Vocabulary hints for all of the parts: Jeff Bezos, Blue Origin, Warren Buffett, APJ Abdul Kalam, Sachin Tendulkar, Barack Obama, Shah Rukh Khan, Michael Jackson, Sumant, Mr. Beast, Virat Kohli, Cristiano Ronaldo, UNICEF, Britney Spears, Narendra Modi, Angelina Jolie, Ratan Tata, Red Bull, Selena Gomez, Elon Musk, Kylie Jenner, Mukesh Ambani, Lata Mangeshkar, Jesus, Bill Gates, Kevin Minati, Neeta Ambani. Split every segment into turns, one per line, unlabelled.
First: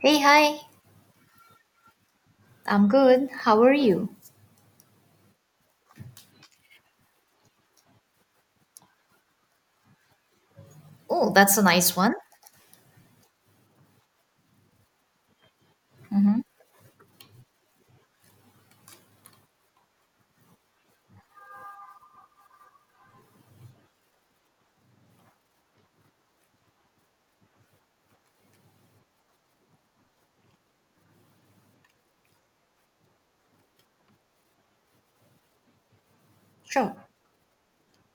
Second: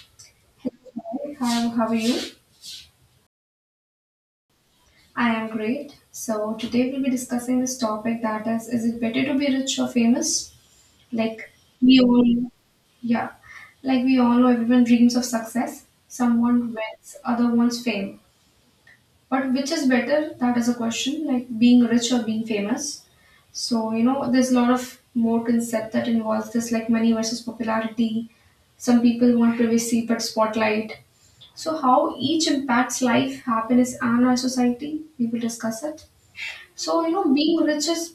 Hey, hi.
Hi, how are you?
I'm good. How are you?
I am great. So today we'll be discussing this topic, that is it better to be rich or famous?
Oh,
Like
that's a nice
we
one.
all, yeah, like we all know everyone dreams of success.
Mm-hmm.
Someone wins, other wants fame. But which is better? That is a question. Like being rich or being famous. So there's a lot of more concept that involves this, like money versus popularity. Some people want privacy but spotlight. So, how each impacts life, happiness, and our society, we will discuss it.
Sure.
So, being rich is,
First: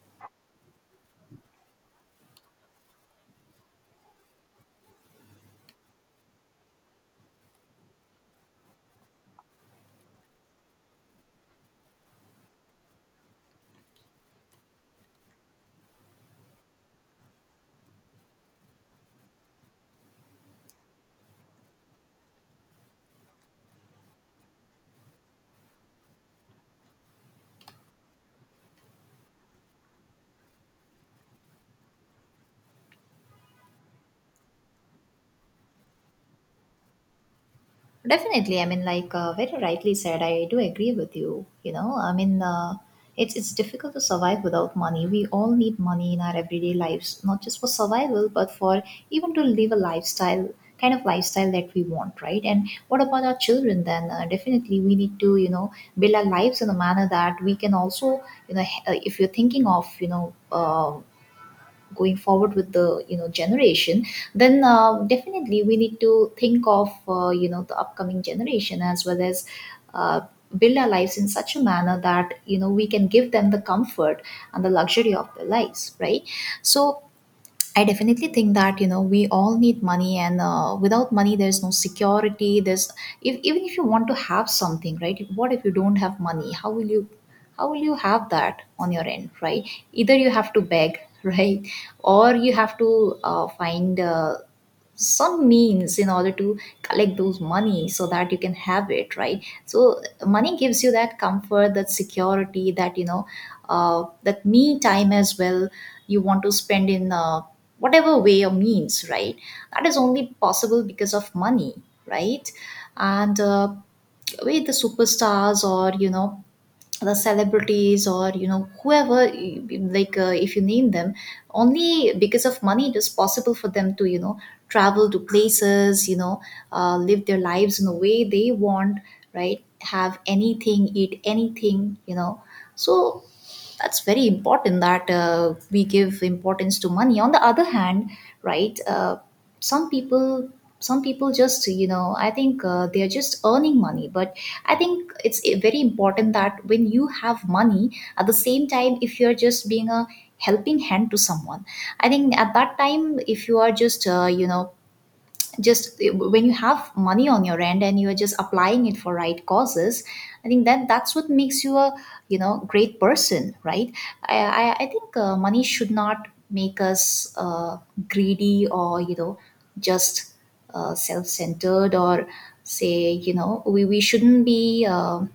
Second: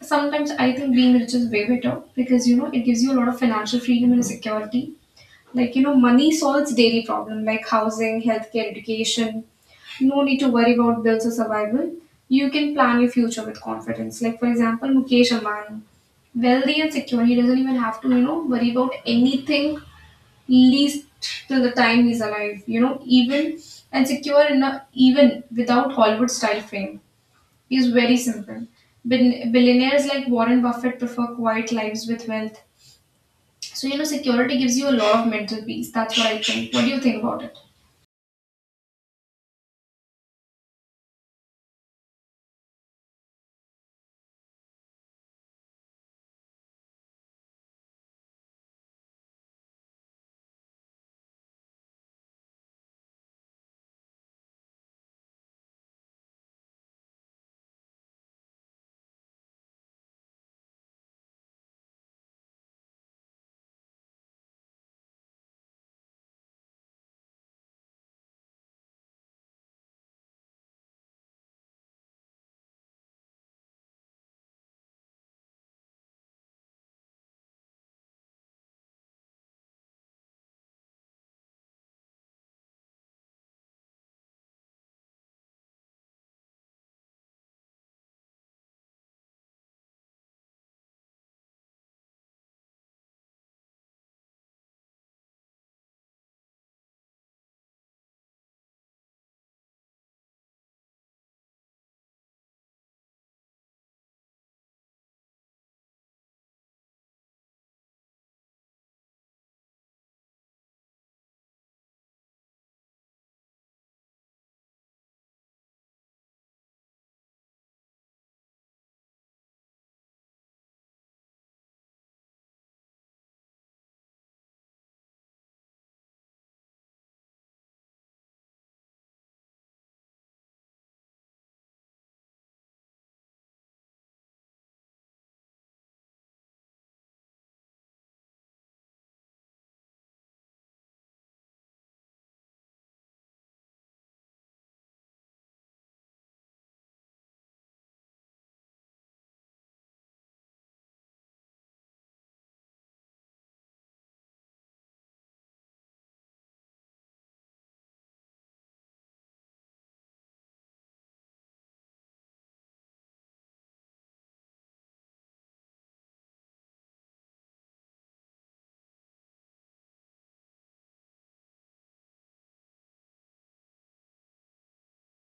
sometimes I think being rich is way better because it gives you a lot of financial freedom and security. Like, money solves daily problem like housing, healthcare, education. No need to worry about bills or survival. You can plan your future with confidence. Like, for example, Mukesh Ambani, wealthy and secure. He doesn't even have to, worry about anything, least till the time he's alive. Even and secure enough, even without Hollywood style fame. He's very simple. Billionaires like Warren Buffett prefer quiet lives with wealth. So, security gives you a lot of mental peace. That's what I think. What do you think about it?
Definitely. I mean, like very rightly said, I do agree with you. You know, I mean, it's difficult to survive without money. We all need money in our everyday lives, not just for survival, but for even to live a lifestyle kind of lifestyle that we want, right? And what about our children then? Definitely, we need to build our lives in a manner that we can also if you're thinking of uh, going forward with the generation, then definitely we need to think of the upcoming generation as well as uh, build our lives in such a manner that we can give them the comfort and the luxury of their lives, right. So I definitely think that we all need money, and without money, there's no security. There's if, even if you want to have something, right? What if you don't have money? How will you have that on your end, right? Either you have to beg, right, or you have to find some means in order to collect those money so that you can have it, right? So money gives you that comfort, that security, that you know that me time as well you want to spend in whatever way or means, right. That is only possible because of money, right. And with the superstars or the celebrities or whoever if you name them, only because of money it is possible for them to travel to places, live their lives in a way they want, right. Have anything, eat anything, so that's very important, that we give importance to money on the other hand, right. Some people some people just I think they are just earning money, but I think it's very important that when you have money, at the same time, if you're just being a helping hand to someone, I think at that time, if you are just when you have money on your end and you are just applying it for right causes, I think that that's what makes you a great person, right. I think money should not make us greedy or just self-centered, or say, you know,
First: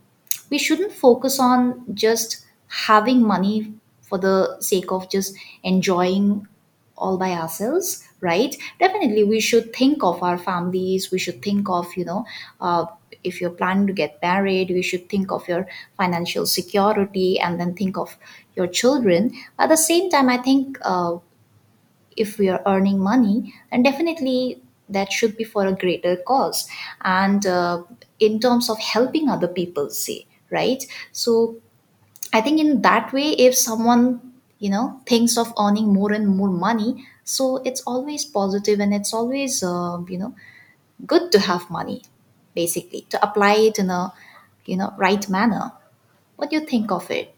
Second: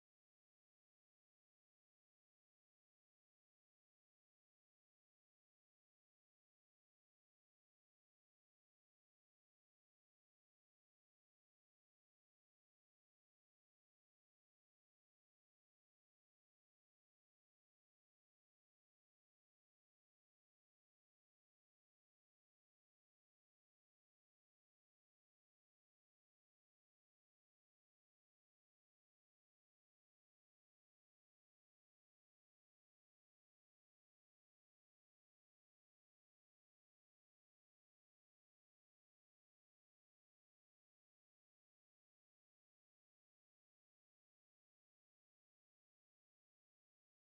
we shouldn't focus on just having money for the sake of just enjoying all by ourselves, right. Definitely we should think of our families, we should think of, uh, if you're planning to get married, we should think of your financial security, and then think of your children. At the same time, I think if we are earning money, then definitely that should be for a greater cause, and in terms of helping other people, say, right? So I think in that way, if someone, thinks of earning more and more money, so it's always positive and it's always, good to have money, basically, to apply it in a, right manner. What do you think of it?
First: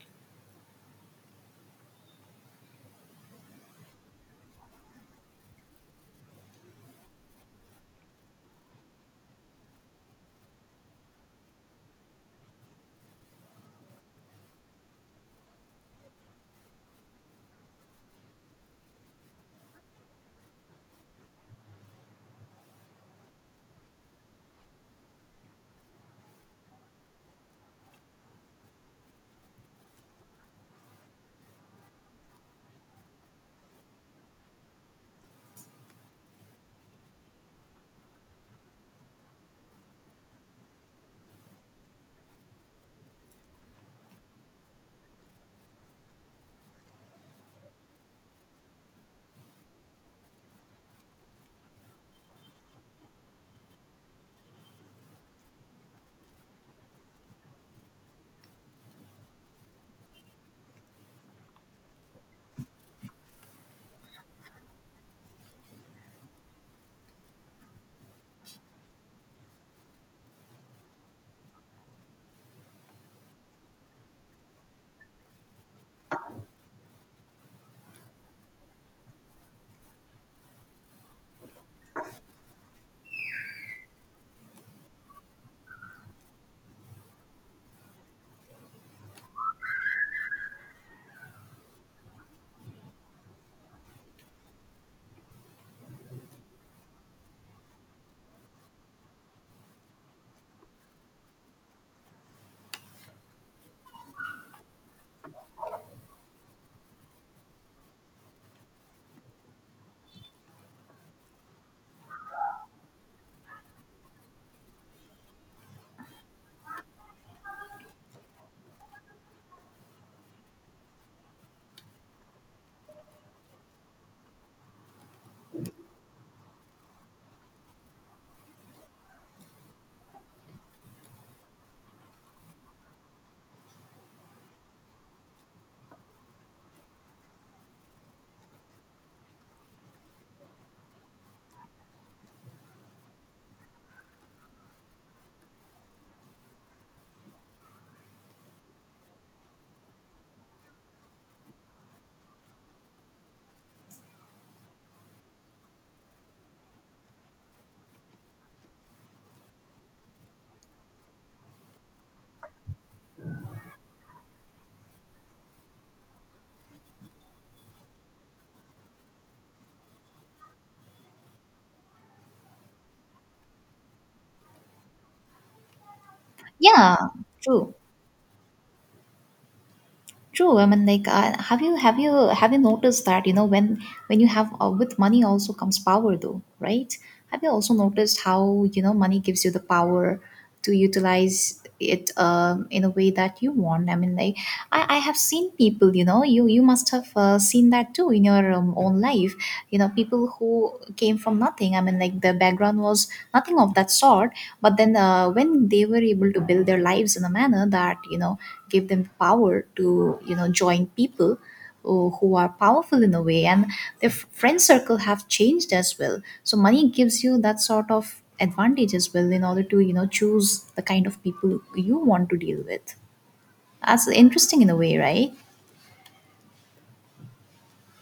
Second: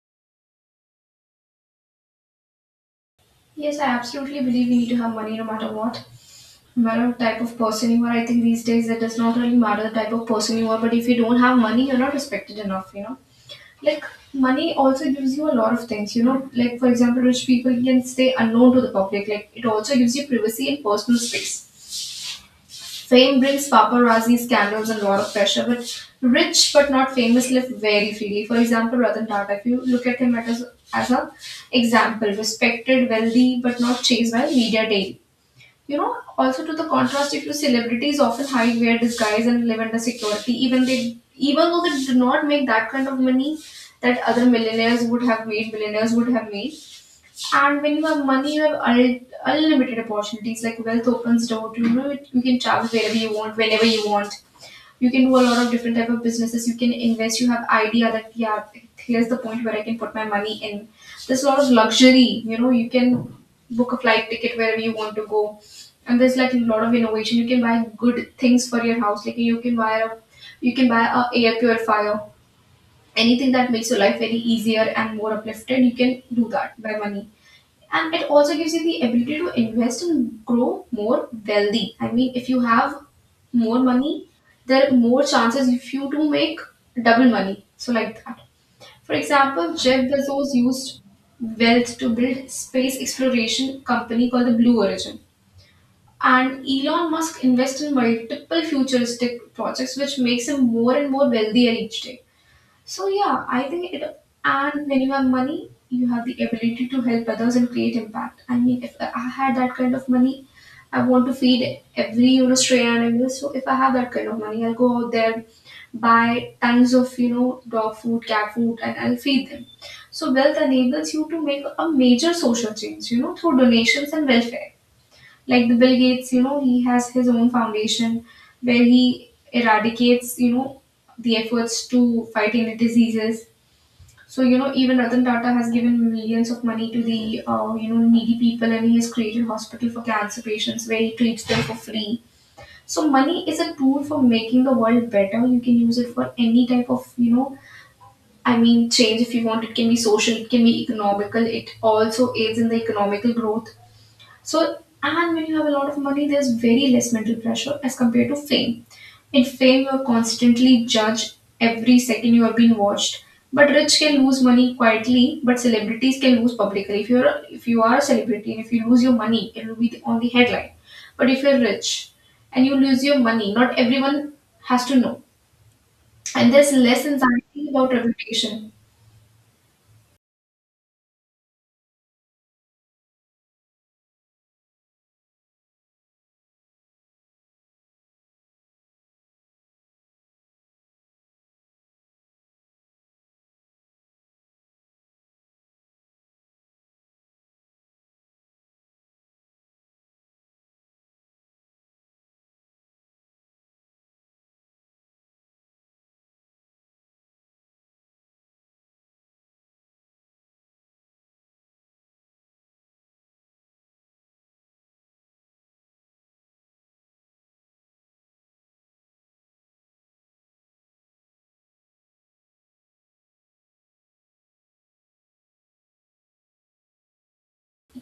Yes, I absolutely believe we need to have money no matter what. No matter the type of person you are, I think these days it does not really matter the type of person you are, but if you don't have money, you're not respected enough. Like, money also gives you a lot of things, like for example rich people can stay unknown to the public, like it also gives you privacy and personal space. Fame brings paparazzi scandals and a lot of pressure, but rich but not famous live very freely. For example, Ratan Tata, if you look at him at as an example, respected, wealthy, but not chased by media daily. Also, to the contrast, if you celebrities often hide, wear disguise, and live under security, even they, even though they do not make that kind of money that other millionaires would have made, millionaires would have made. And when you have money, you have unlimited opportunities. Like wealth opens door to, you can travel wherever you want, whenever you want. You can do a lot of different type of businesses. You can invest. You have idea that, yeah, here's the point where I can put my money in. There's a lot of luxury, you can book a flight ticket wherever you want to go. And there's like a lot of innovation. You can buy good things for your house, like you can buy a air purifier, anything that makes your life very easier and more uplifted. You can do that by money. And it also gives you the ability to invest and grow more wealthy. I mean, if you have more money, there are more chances if you to make double money. So, like that, for example, Jeff Bezos used wealth to build space exploration company called the Blue Origin. And Elon Musk invests in multiple futuristic projects which makes him more and more wealthier each day. So yeah, I think it. And when you have money, you have the ability to help others and create impact. I mean, if I had that kind of money, I want to feed every, stray animal. So if I have that kind of money, I'll go out there, buy tons of, dog food, cat food, and I'll feed them. So wealth enables you to make a major social change, through donations and welfare. Like the Bill Gates, he has his own foundation where he eradicates, the efforts to fight any diseases. So, even Ratan Tata has given millions of money to the, needy people and he has created hospital for cancer patients where he treats them for free. So money is a tool for making the world better. You can use it for any type of, I mean, change if you want. It can be social, it can be economical. It also aids in the economical growth. So, and when you have a lot of money, there's very less mental pressure as compared to fame. In fame, you're constantly judged, every second you are being watched. But rich can lose money quietly, but celebrities can lose publicly. If you are a celebrity and if you lose your money, it will be on the headline. But if you're rich and you lose your money, not everyone has to know. And there's
Yeah,
less anxiety
true.
about reputation.
True. I mean, like, have you noticed that, you know when you have with money also comes power, though, right? Have you also noticed how money gives you the power to utilize it, in a way that you want? I mean, like, I have seen people, you know, you must have seen that too in your own life. You know, people who came from nothing thing, I mean, like, the background was nothing of that sort, but then when they were able to build their lives in a manner that gave them power to join people who are powerful in a way, and their friend circle have changed as well. So money gives you that sort of advantage as well, in order to choose the kind of people you want to deal with. That's interesting in a way, right?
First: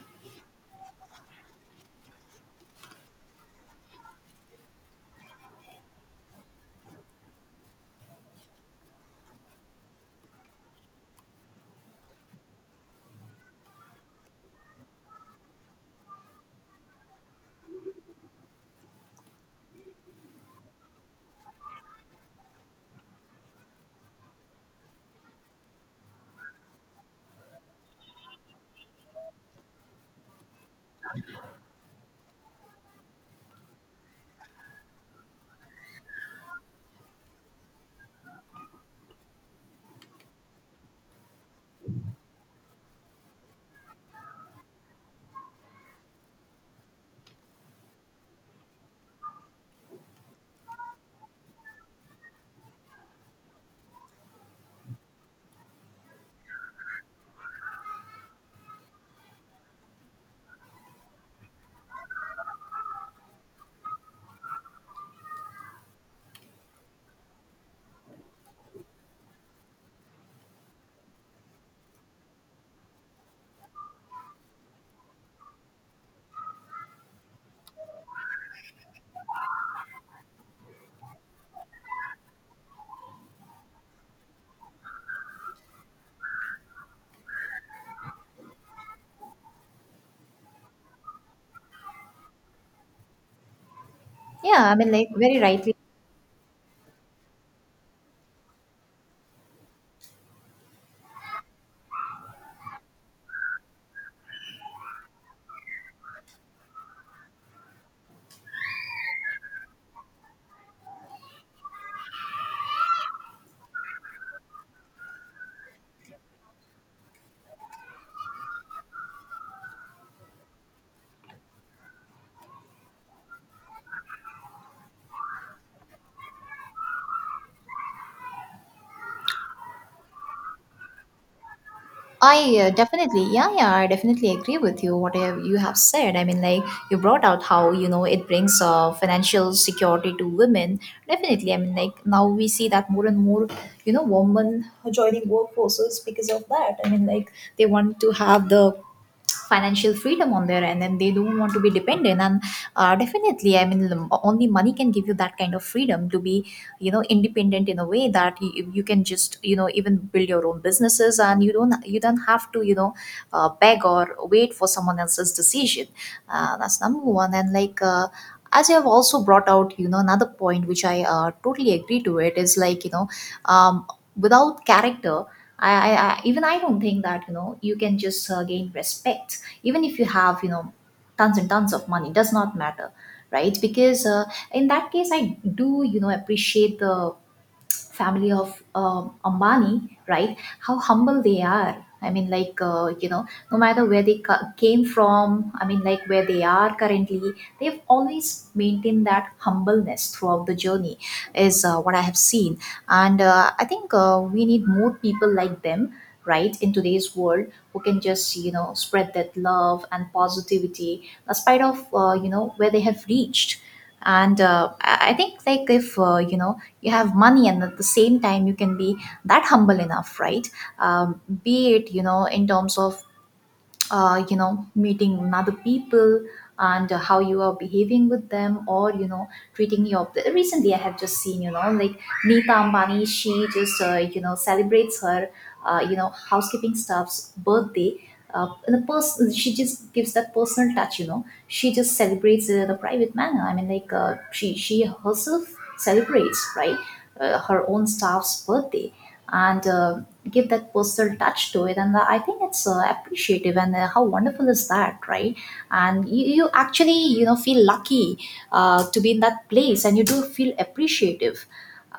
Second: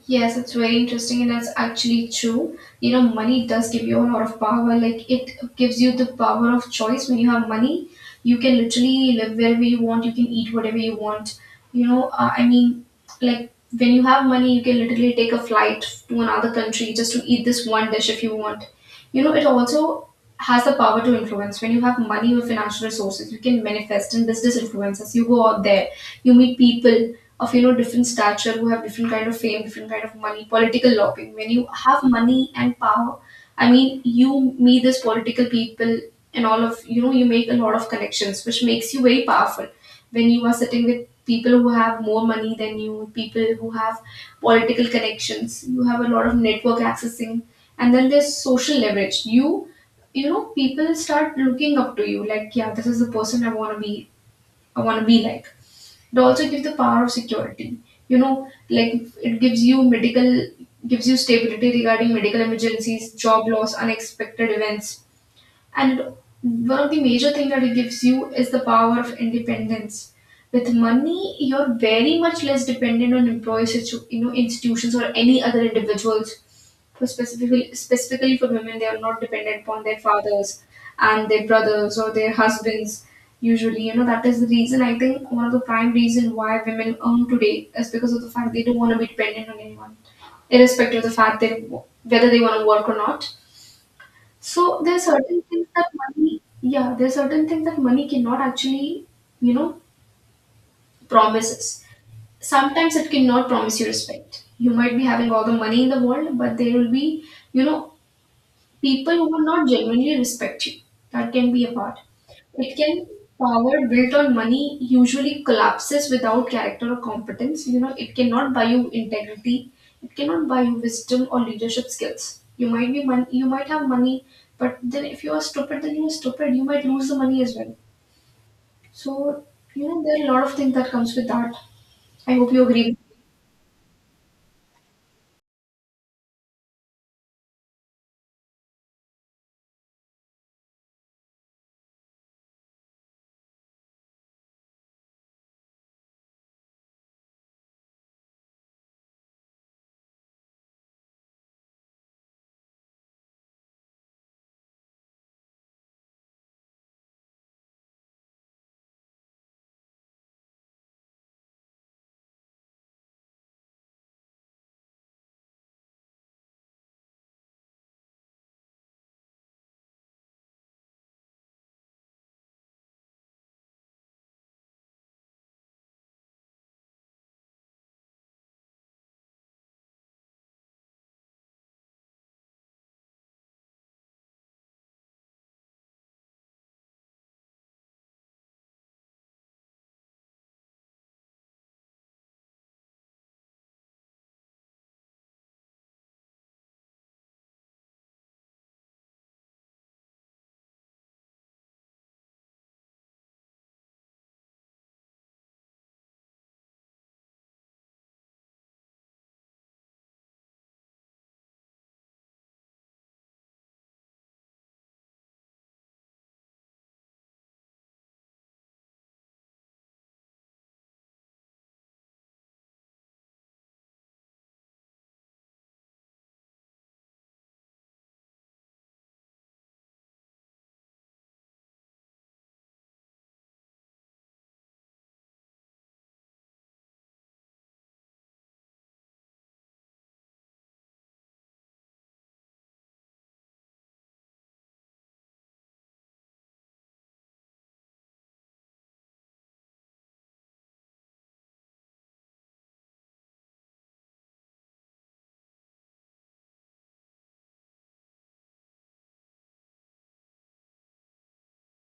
Yes, it's very interesting, and that's actually true. Money does give you a lot of power. Like, it gives you the power of choice. When you have money, you can literally live wherever you want, you can eat whatever you want. I mean, like, when you have money, you can literally take a flight to another country just to eat this one dish if you want. It also has the power to influence. When you have money or financial resources, you can manifest in business influences. You go out there, you meet people, of different stature who have different kind of fame, different kind of money, political lobbying. When you have money and power, I mean, you meet this political people, and all of, you make a lot of connections which makes you very powerful. When you are sitting with people who have more money than you, people who have political connections, you have a lot of network accessing. And then there's social leverage. You know people start looking up to you like, yeah, this is the person I want to be. I want to be like. It also gives the power of security. Like it gives you medical, gives you stability regarding medical emergencies, job loss, unexpected events. And one of the major things that it gives you is the power of independence. With money, you're very much less dependent on employee institutions or any other individuals for specifically, for women, they are not dependent upon their fathers and their brothers or their husbands usually. That is the reason I think one of the prime reason why women earn today is because of the fact they don't want to be dependent on anyone, irrespective of the fact that whether they want to work or not.
Yeah. I
So
mean
there are
like very
certain things
rightly
that money, yeah, there are certain things that money cannot actually, you know promises. Sometimes it cannot promise you respect. You might be having all the money in the world, but there will be, you know people who will not genuinely respect you. That can be a part. It can, power built on money usually collapses without character or competence. It cannot buy you integrity. It cannot buy you wisdom or leadership skills. You might be money. You might have money, but then if you are stupid, then you are stupid. You might lose the money as well. So, there are a lot of things that comes with that. I
I
hope you agree.
definitely, yeah, yeah, I definitely agree with you. What you have said, I mean, like, you brought out how it brings financial security to women. Definitely, I mean, like, now we see that more and more, you know, women are joining workforces because of that. I mean, like, they want to have the financial freedom on their end, and they don't want to be dependent, and definitely I mean l- only money can give you that kind of freedom to be independent in a way that you can just even build your own businesses, and you don't have to beg or wait for someone else's decision. That's number one, and like, as you have also brought out, another point which I totally agree to, it is like, um, without character I even I don't think that you can just gain respect even if you have, tons and tons of money. Does not matter, right? Because in that case, I do appreciate the family of Ambani, right? How humble they are. I mean, like, no matter where they came from, I mean, like, where they are currently, they've always maintained that humbleness throughout the journey, is what I have seen. And I think we need more people like them, right, in today's world, who can just, you know, spread that love and positivity, despite of, where they have reached. And I think, like, if you have money, and at the same time you can be that humble enough, right? Be it, you know, in terms of meeting other people, and how you are behaving with them, or you know treating your recently I have just seen, Neeta Ambani, she just celebrates her housekeeping staff's birthday, in a person, she just gives that personal touch, she just celebrates it in a private manner. I mean, like, she herself celebrates, right, her own staff's birthday, and give that personal touch to it, and I think it's appreciative, and how wonderful is that, right? And you actually feel lucky, to be in that place, and you do feel appreciative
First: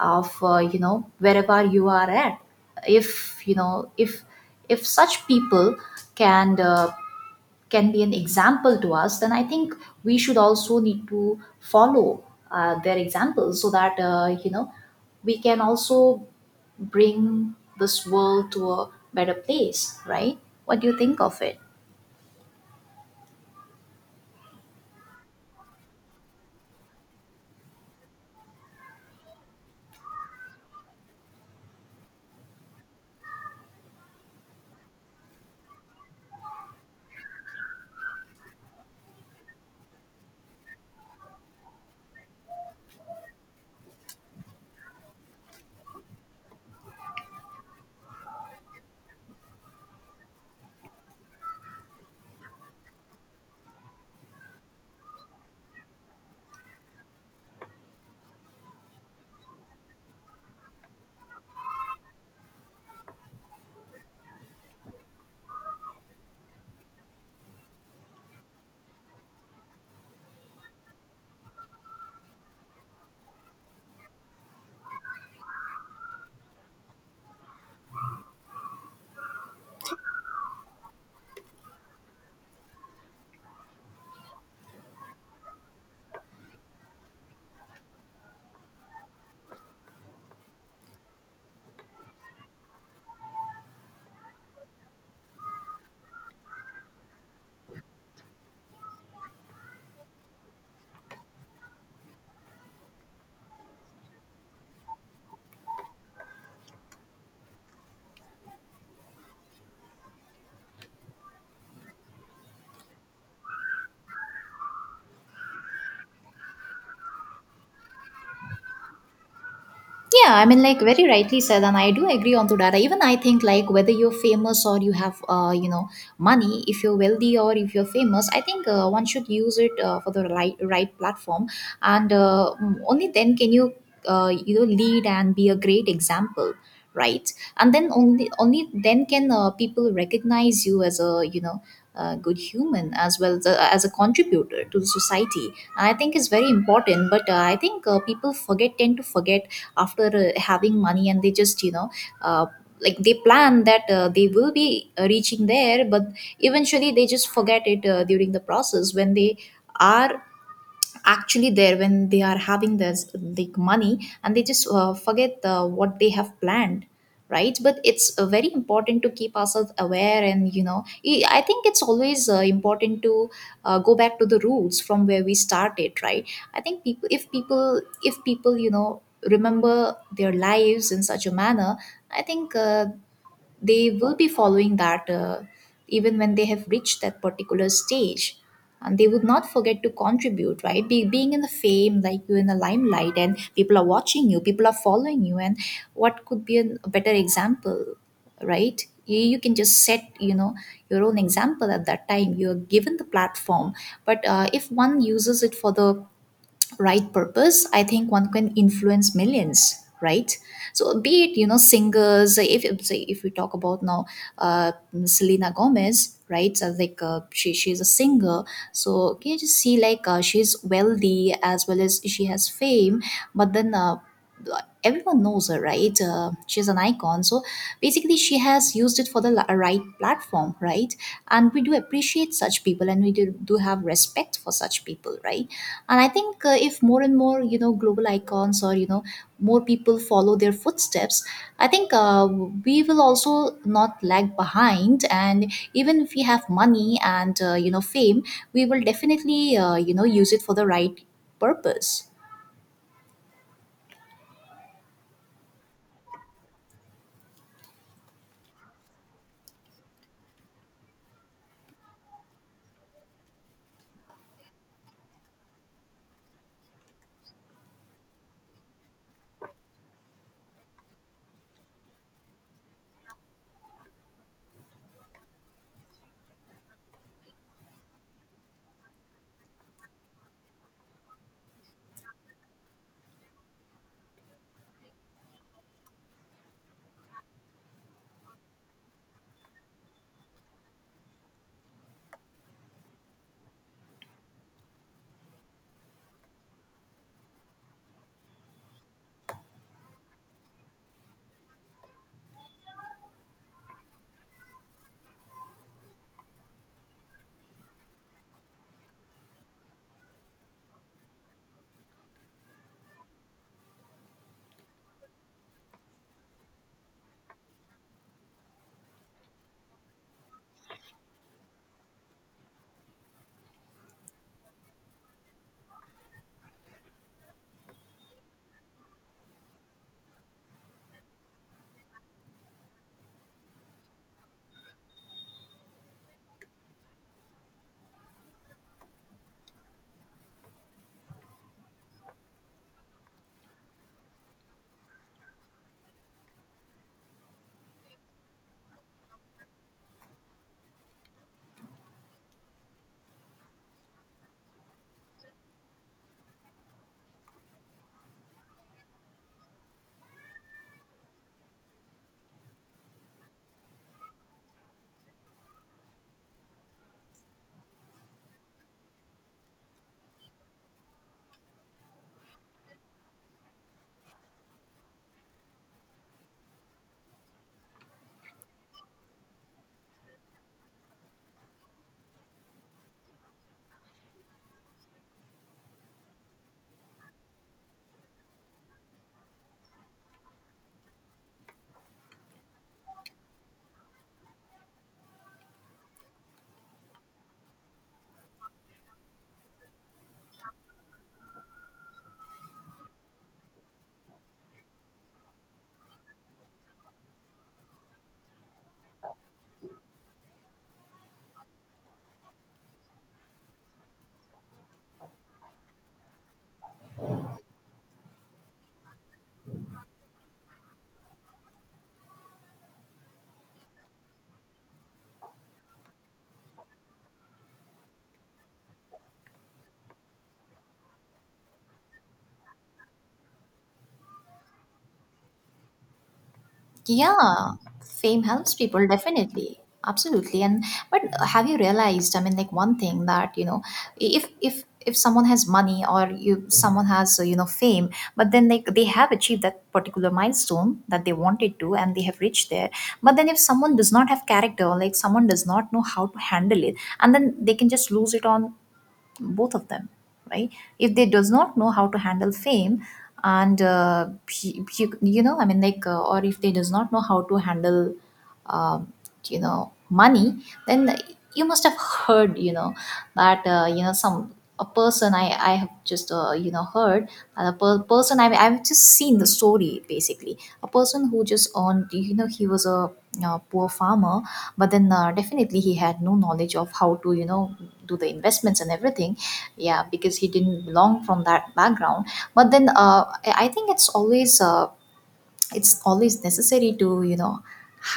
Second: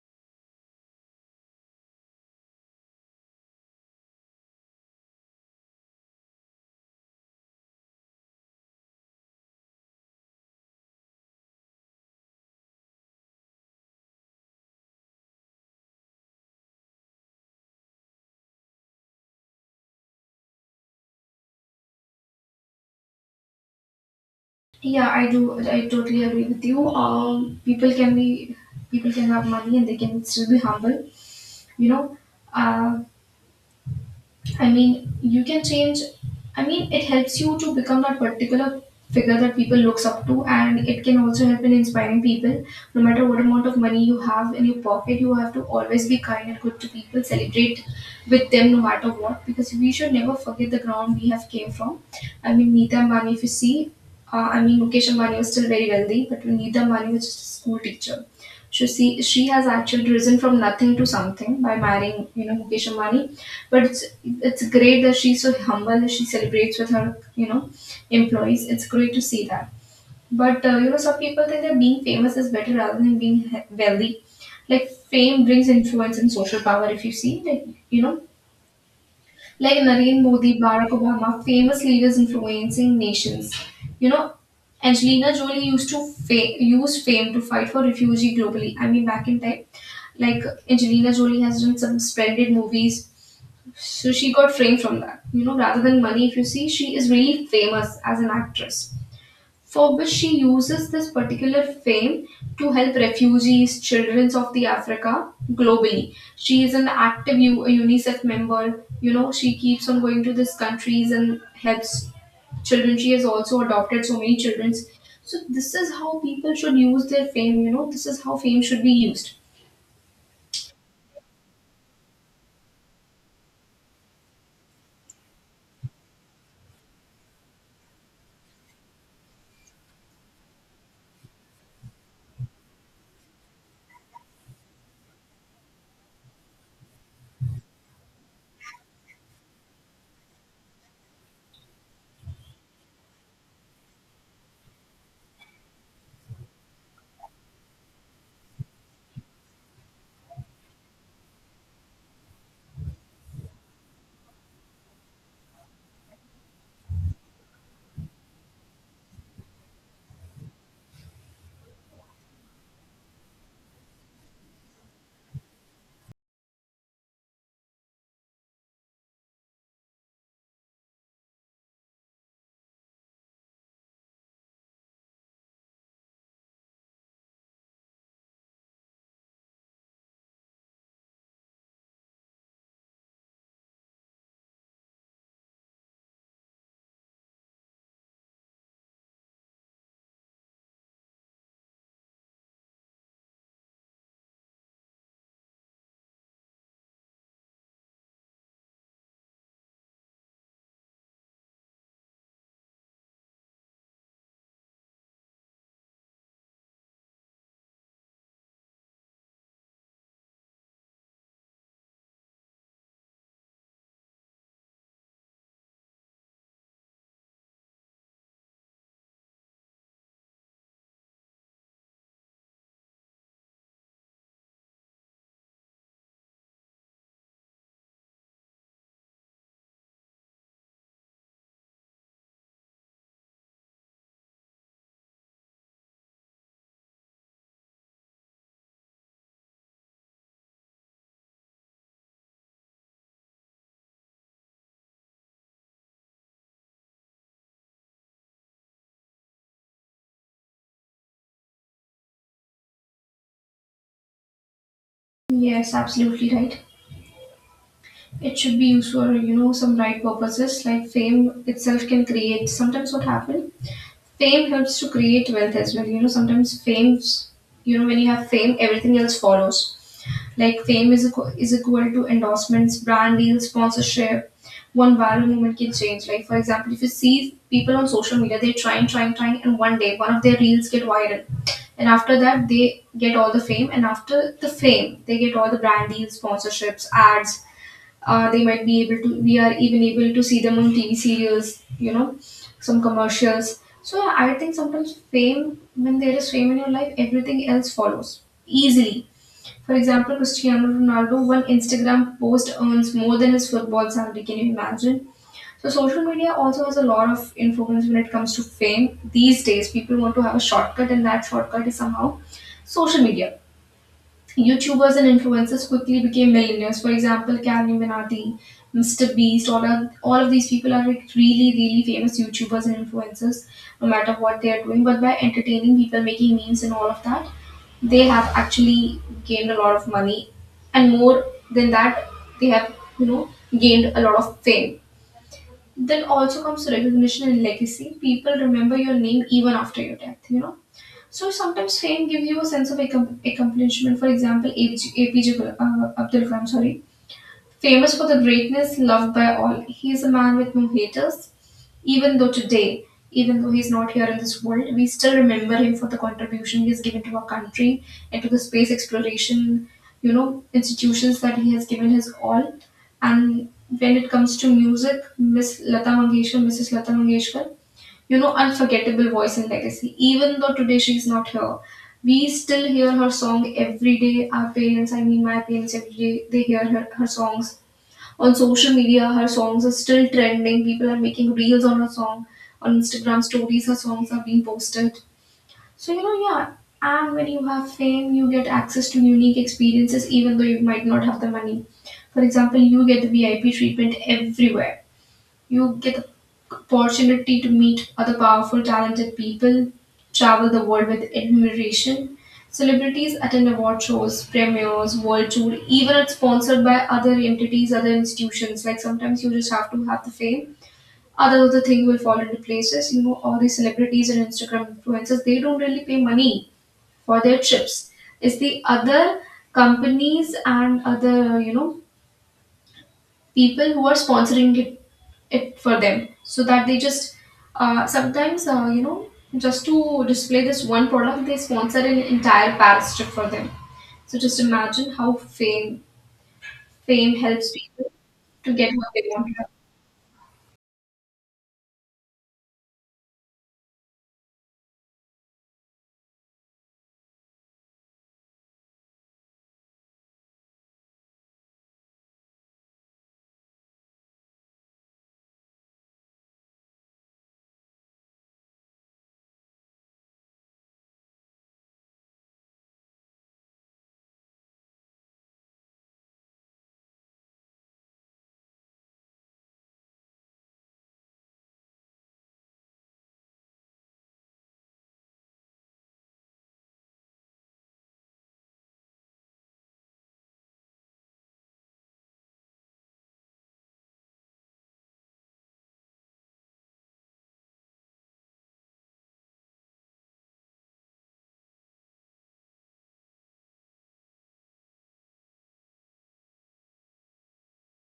of, wherever you are at, if you know if such people can uh, can be an example to us, then I think we should also need to follow their examples, so that we can also bring this world to a better place, right? What do you think of it?
Yeah, I do. I totally agree with you. People can have money and they can still be humble. You know, uh, I mean, you can change. I mean, it helps you to become that particular figure that people looks up to, and it can also help in inspiring people. No matter what amount of money you have in your pocket, you have to always be kind and good to people. Celebrate with them no matter what, because we should never forget the ground we have came from. I mean, Neeta Ambani, if you see, I mean, Mukesh Ambani was still very wealthy, but Neeta Ambani was just a school teacher. She has actually risen from nothing to something by marrying, Mukesh Ambani, but it's great that she's so humble, that she celebrates with her, employees. It's great to see that. But some people think that being famous is better rather than being wealthy. Like fame brings influence and social power. If you see, like like Narendra Modi, Barack Obama, famous leaders influencing nations. You know, Angelina Jolie used to use fame to fight for refugee globally. I mean, back in time, like Angelina Jolie has done some splendid movies, so she got framed from that. Rather than money, if you see, she is really famous as an actress, for which she uses this particular fame to help refugees, children of the Africa globally. She is an active UNICEF member. You know, she keeps on going to these countries and helps children. She has also adopted so many children. So this is how people should use their fame. You know, this is how fame should be used.
Yeah, I mean, like, very rightly said, and I do agree on to that. Even I think, like, whether you're famous or you have, money, if you're wealthy or if you're famous, I think one should use it for the right platform, and only then can you, lead and be a great example, right? And then only then can people recognize you as a. A good human as well as as a contributor to the society, and I think is very important. But I think people forget tend to forget after having money, and they just uh, like they plan that they will be reaching there, but eventually they just forget it during the process, when they are actually there, when they are having this like money, and they just forget what they have planned, right? But it's very important to keep ourselves aware. And you know, I think it's always important to go back to the roots from where we started, right? I think people if people if people you know remember their lives in such a manner, I think they will be following that, even when they have reached that particular stage, and they would not forget to contribute, right? Being in the fame, like you're in the limelight and people are watching you, people are following you, and what could be a better example, right? You can just set, you know, your own example. At that time, you're given the platform, but if one uses it for the right purpose, I think one can influence millions, right? So be it, you know, singers. If say if we talk about now, uh, Selena Gomez, right? So, like, she's a singer. So can you just see, like, she's wealthy as well as she has fame. But then, like, everyone knows her, right? She's an icon. So basically she has used it for the right platform, right? And we do appreciate such people, and we do have respect for such people, right? And I think if more and more, you know, global icons, or you know, more people follow their footsteps, I think we will also not lag behind. And even if we have money and, you know, fame, we will definitely, you know, use it for the right purpose.
Yes, absolutely right. It should be used for, you know, some right purposes like fame itself can create. Sometimes what happens, fame helps to create wealth as well. You know, sometimes you know, when you have fame, everything else follows. Like fame is equal to endorsements, brand deals, sponsorship. One viral moment can change. Like for example, if you see people on social media, they're trying, and one day one of their reels get viral, and after that they get all the fame, and after the fame they get all the brand deals, sponsorships, ads. They might be able to, we are even able to see them on TV serials, you know, some commercials. So I think sometimes fame, when there is fame in your life, everything else follows easily. For example, Cristiano Ronaldo, one Instagram post earns more than his football salary. Can you imagine? So social media also has a lot of influence when it comes to fame. These days people want to have a shortcut, and that shortcut is somehow social media. YouTubers and influencers quickly became millionaires. For example, Kevin Minati, Mr. Beast, all of these people are like really famous YouTubers and influencers, no matter what they are doing. But by entertaining people, making memes and all of that, they have actually gained a lot of money. And more than that, they have, you know, gained a lot of fame. Then also comes recognition and legacy. People remember your name even after your death, you know, so sometimes fame gives you a sense of accomplishment. For example, APJ, Abdul Kalam, sorry, famous for the greatness, loved by all. He is a man with no haters. Even though today, even though he's not here in this world, we still remember him for the contribution he has given to our country and to the space exploration, you know, institutions that he has given his all. And when it comes to music, Miss Lata Mangeshkar, Mrs. Lata Mangeshkar, you know, unforgettable voice and legacy. Even though today she's not here, we still hear her song every day. Our parents, I mean my parents, every day they hear her songs. On social media, her songs are still trending. People are making reels on her song. On Instagram stories, her songs are being posted. So, you know, yeah. And when you have fame, you get access to unique experiences, even though you might not have the money. For example, you get the VIP treatment everywhere. You get the opportunity to meet other powerful, talented people, travel the world with admiration. Celebrities attend award shows, premieres, world tour, even it's sponsored by other entities, other institutions. Like sometimes you just have to have the fame. Other the thing will fall into places. You know, all these celebrities and Instagram influencers, they don't really pay money for their trips. It's the other companies and other, you know, people who are sponsoring it for them, so that they just sometimes, you know, just to display this one product, they sponsor an entire Paris trip for them. So just imagine how fame helps
Yeah,
people
fame
to
helps
get
people
what they want.
definitely. Absolutely. And but have you realized, I mean, like, one thing that, you know, if someone has money, or you someone has, you know, fame, but then like they have achieved that particular milestone that they wanted to, and they have reached there. But then if someone does not have character, or like someone does not know how to handle it, and then they can just lose it on both of them, right? If they does not know how to handle fame, and you know, I mean, like, or if they does not know how to handle, um, you know, money, then you must have heard, you know, that you know, some a person I have just, you know, heard, that a person I've just seen the story, basically. A person who just earned, you know, he was a poor farmer, but then definitely he had no knowledge of how to, you know, do the investments and everything. Yeah, because he didn't belong from that background. But then I think it's always necessary to, you know,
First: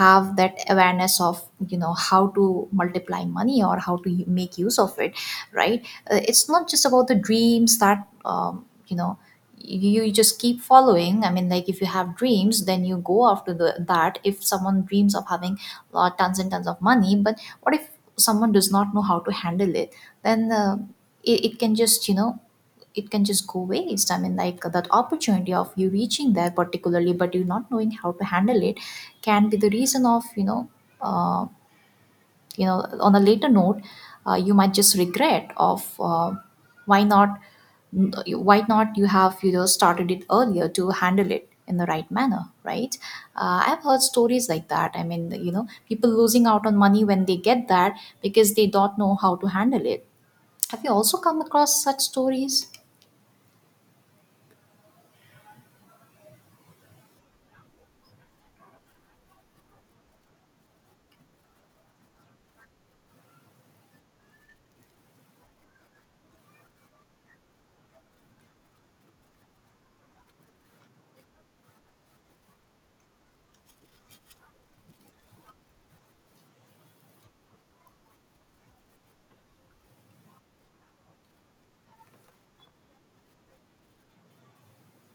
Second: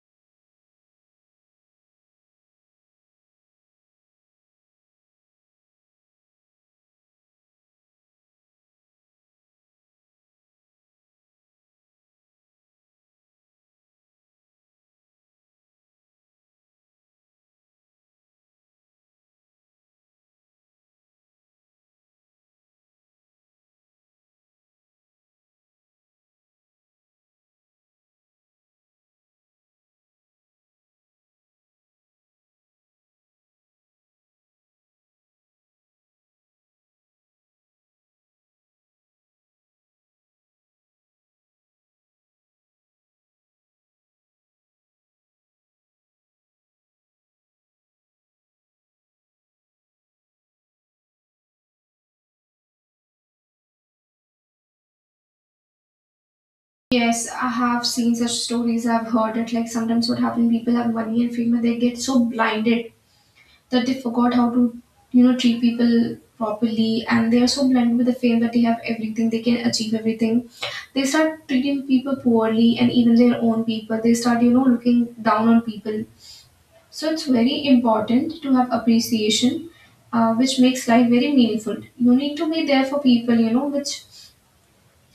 have that awareness of, you know, how to multiply money or how to make use of it, right? It's not just about the dreams that, you know, you just keep following. I mean, like, if you have dreams, then you go after that. If someone dreams of having, tons and tons of money, but what if someone does not know how to handle it, then it can just, you know, it can just go waste. I mean, like, that opportunity of you reaching there particularly, but you not knowing how to handle it, can be the reason of, you know, uh, you know, on a later note, you might just regret of, why not why not you have, you know, started it earlier to handle it in the right manner, right? I've heard stories like that. I mean, you know, people losing out on money when they get that, because they don't know how to handle it. Have you also come across such stories?
Yes, I have seen such stories. I've heard it. Like sometimes what happens, people have money and fame, and they get so blinded that they forgot how to, you know, treat people properly, and they are so blinded with the fame that they have everything, they can achieve everything. They start treating people poorly, and even their own people they start, you know, looking down on people. So it's very important to have appreciation, which makes life very meaningful. You need to be there for people, you know, which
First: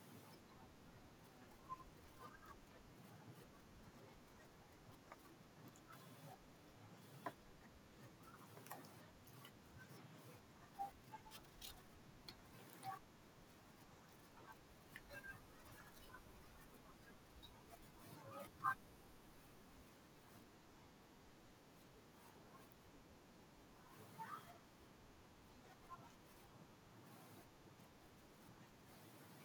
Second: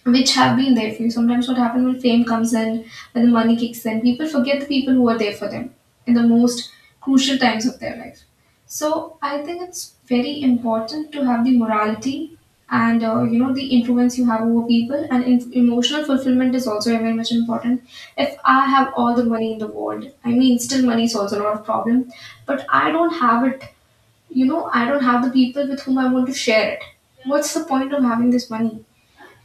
which have been there for you. Sometimes what happens, when fame comes in, when the money kicks in, people forget the people who are there for them in the most crucial times of their life. So I think it's very important to have the morality, and you know, the influence you have over people, and emotional fulfillment is also very much important. If I have all the money in the world, I mean still money is also not a problem, but I don't have it, you know, I don't have the people with whom I want to share it. What's the point of having this money?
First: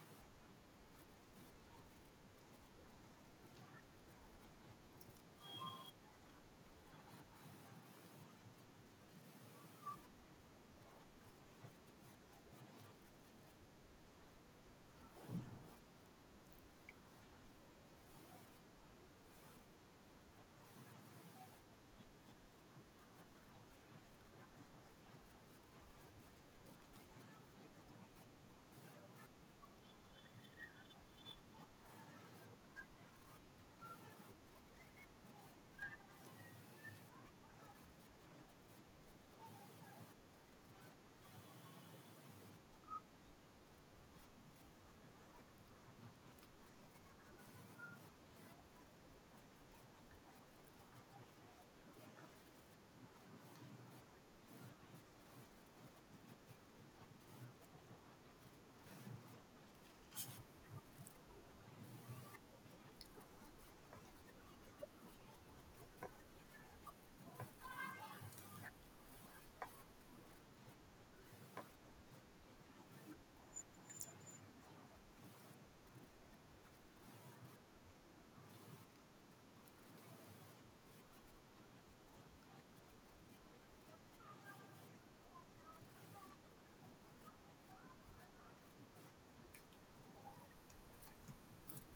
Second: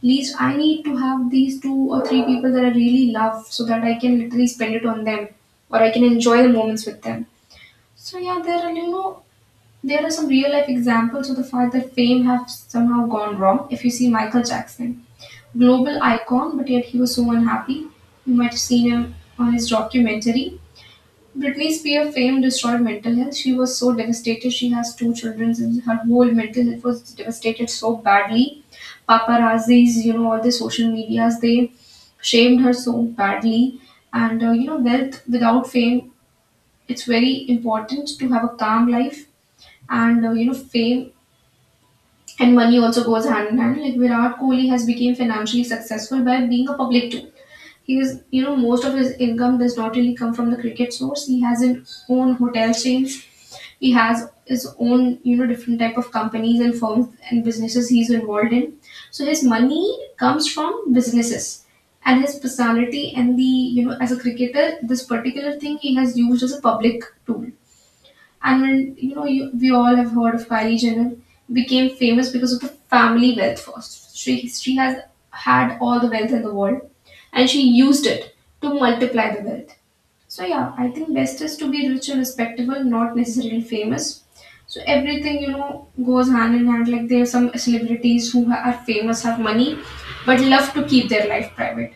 Least I need to have these two or three people that I really love, so that I can literally spend it on them, or I can enjoy the moments with them. So yeah, there are, you know, there are some real life examples of the fact that fame has somehow gone wrong. If you see Michael Jackson, global icon, but yet he was so unhappy. You might have seen him on his documentary. Britney Spears' fame destroyed mental health. She was so devastated. She has two children, and her whole mental health was devastated so badly. Paparazzis, you know, all the social medias, they shamed her so badly. And you know, wealth without fame, it's very important to have a calm life. And you know, fame and money also goes hand in hand. Like Virat Kohli has become financially successful by being a public too. He is, you know, most of his income does not really come from the cricket source. He has his own hotel chains, he has his own, you know, different type of companies and firms and businesses he's involved in. So his money comes from businesses, and his personality and the, you know, as a cricketer, this particular thing he has used as a public tool. And when you know, you, we all have heard of Kylie Jenner, became famous because of the family wealth first. She has had all the wealth in the world, and she used it to multiply the wealth. So yeah, I think best is to be rich and respectable, not necessarily famous. So everything, you know, goes hand in hand. Like there are some celebrities who are famous, have money, but love to keep their life private.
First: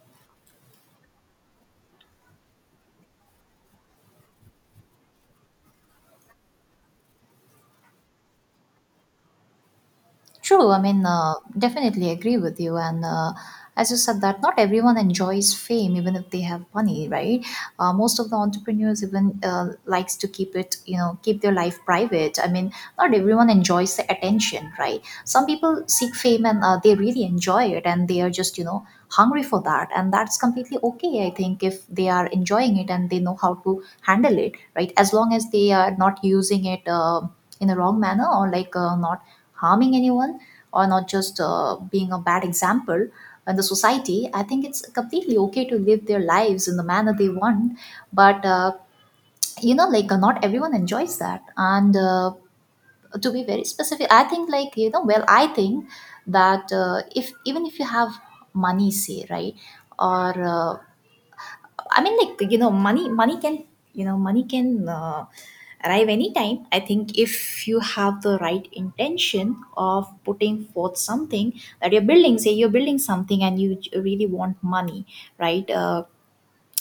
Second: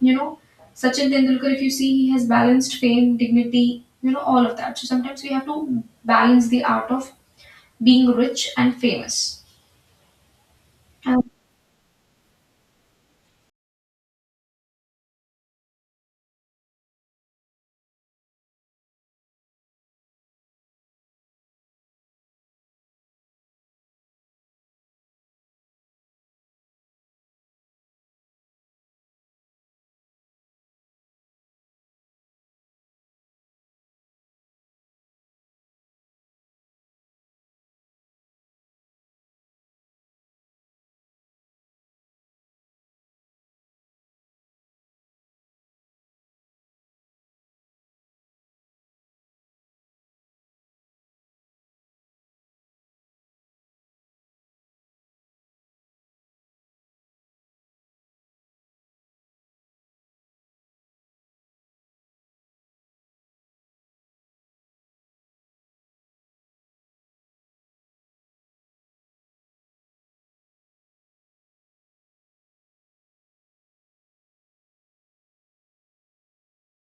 You know, Sachin Tendulkar, if you see, he has balanced fame, dignity, you know, all of that. So sometimes we have to balance the art of being rich and famous.
True. I mean,
Um,
definitely agree with you. And as you said, that not everyone enjoys fame, even if they have money, right? Most of the entrepreneurs even likes to keep it, you know, keep their life private. I mean, not everyone enjoys the attention, right? Some people seek fame and they really enjoy it, and they are just, you know, hungry for that, and that's completely okay. I think if they are enjoying it and they know how to handle it, right? As long as they are not using it in a wrong manner, or like not harming anyone, or not just being a bad example in the society, I think it's completely okay to live their lives in the manner they want. But you know, like, not everyone enjoys that. And to be very specific, I think, like, you know, well, I think that if even if you have money, say, right? Or uh, I mean, like, you know, money can, you know, money can arrive anytime. I think if you have the right intention of putting forth something that you're building, say you're building something and you really want money, right?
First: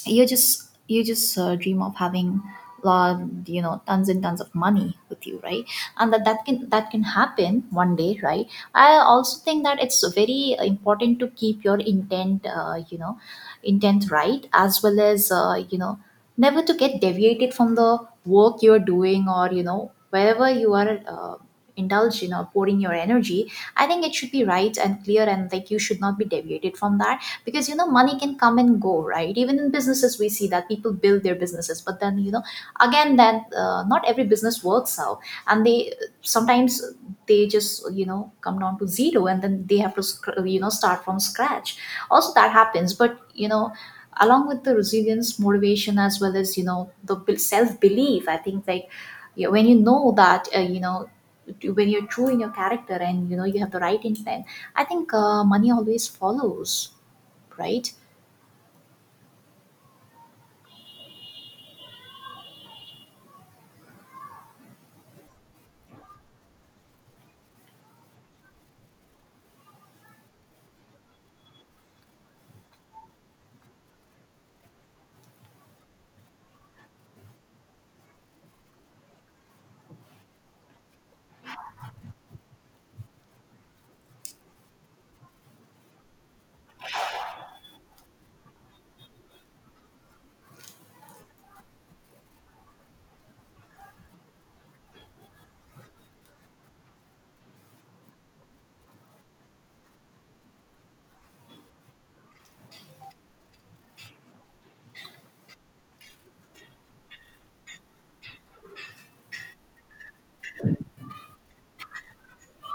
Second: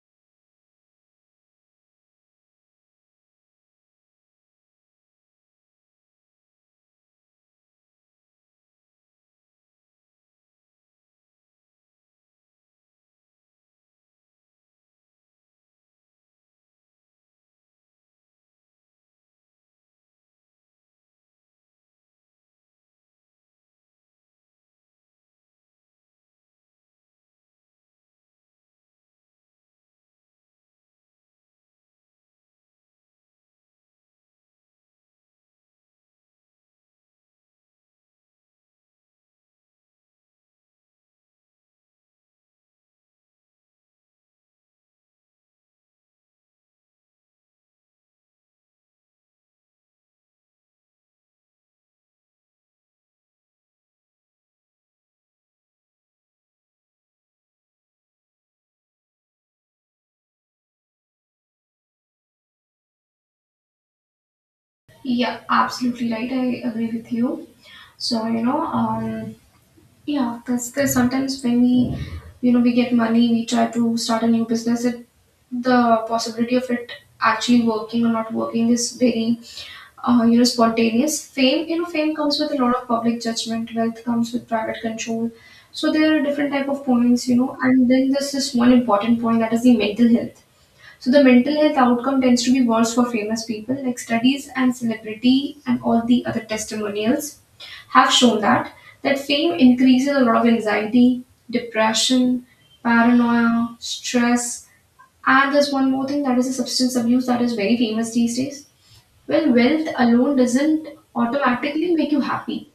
You just dream of having lot you know, tons and tons of money with you, right? And that can happen one day, right? I also think that it's very important to keep your intent, you know, intent, right, as well as, you know, never to get deviated from the work you're doing, or you know wherever you are, indulging or pouring your energy. I think it should be right and clear, and like you should not be deviated from that. Because you know, money can come and go, right? Even in businesses, we see that people build their businesses, but then, you know, again then, not every business works out, and they, sometimes, they just, you know, come down to zero, and then they have to you know, start from scratch. Also that happens, but you know, along with the resilience, motivation, as well as, you know, the self belief, I think, like, you know, when you know that, you know, when you're true in your character and you know you have the right intent, I think money always follows, right?
yeah, absolutely right. I agree with you. So, you know, yeah, that's the sometimes when we, you know, we get money, we try to start a new business. It, the possibility of it actually working or not working is very, you know, spontaneous. Fame, you know, fame comes with a lot of public judgment. Wealth comes with private control. So there are different type of points, you know, and then there's this one important point, that is the mental health. So the mental health outcome tends to be worse for famous people. Like studies and celebrity and all the other testimonials have shown that fame increases a lot of anxiety, depression, paranoia, stress, and there's one more thing, that is a substance abuse that is very famous these days. Well, wealth alone doesn't automatically make you happy.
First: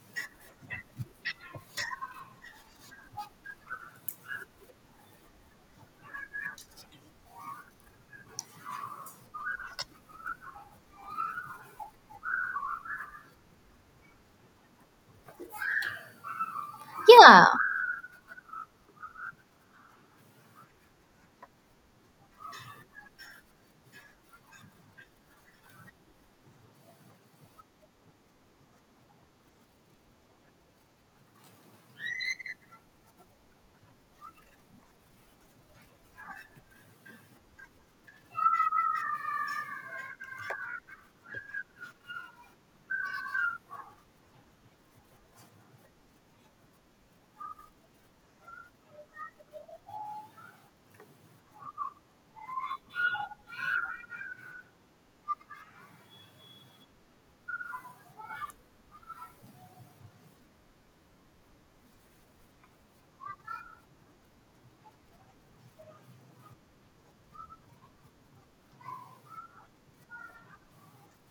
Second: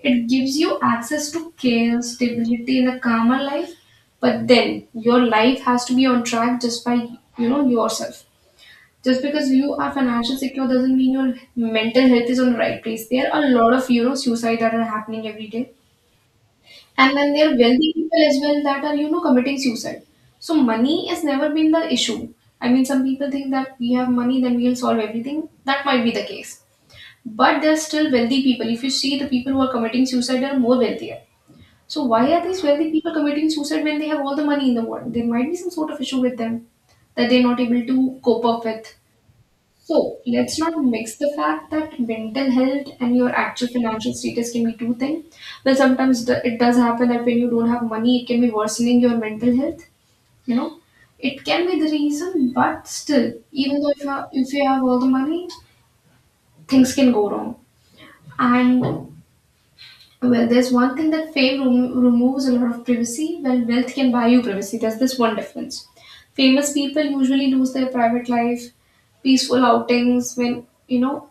It gives you access to care, stability, and a calmer life, but then your life has to be on track just by, you know, yourself. Just because you are financially secure doesn't mean your mental health is on the right place. There are a lot of, you know, suicide that are happening every day, and then there
Yeah,
are wealthy people as well that are, you know, committing suicide. So money has never been the issue. I mean, some people think that we have money, then we'll solve everything. That might be the case, but there are still wealthy people. If you see, the people who are committing suicide are more wealthier. So why are these wealthy people committing suicide when they have all the money in the world? There might be some sort of issue with them that they're not able to cope up with. So let's not mix the fact that mental health and your actual financial status can be two things. Well, sometimes it does happen that when you don't have money, it can be worsening your mental health. You know, it can be the reason, but still, even though if you have all the money, things can go wrong. And well, there's one thing, that fame removes a lot of privacy, while wealth can buy you privacy. There's this one difference. Famous people usually lose their private life, peaceful outings. When,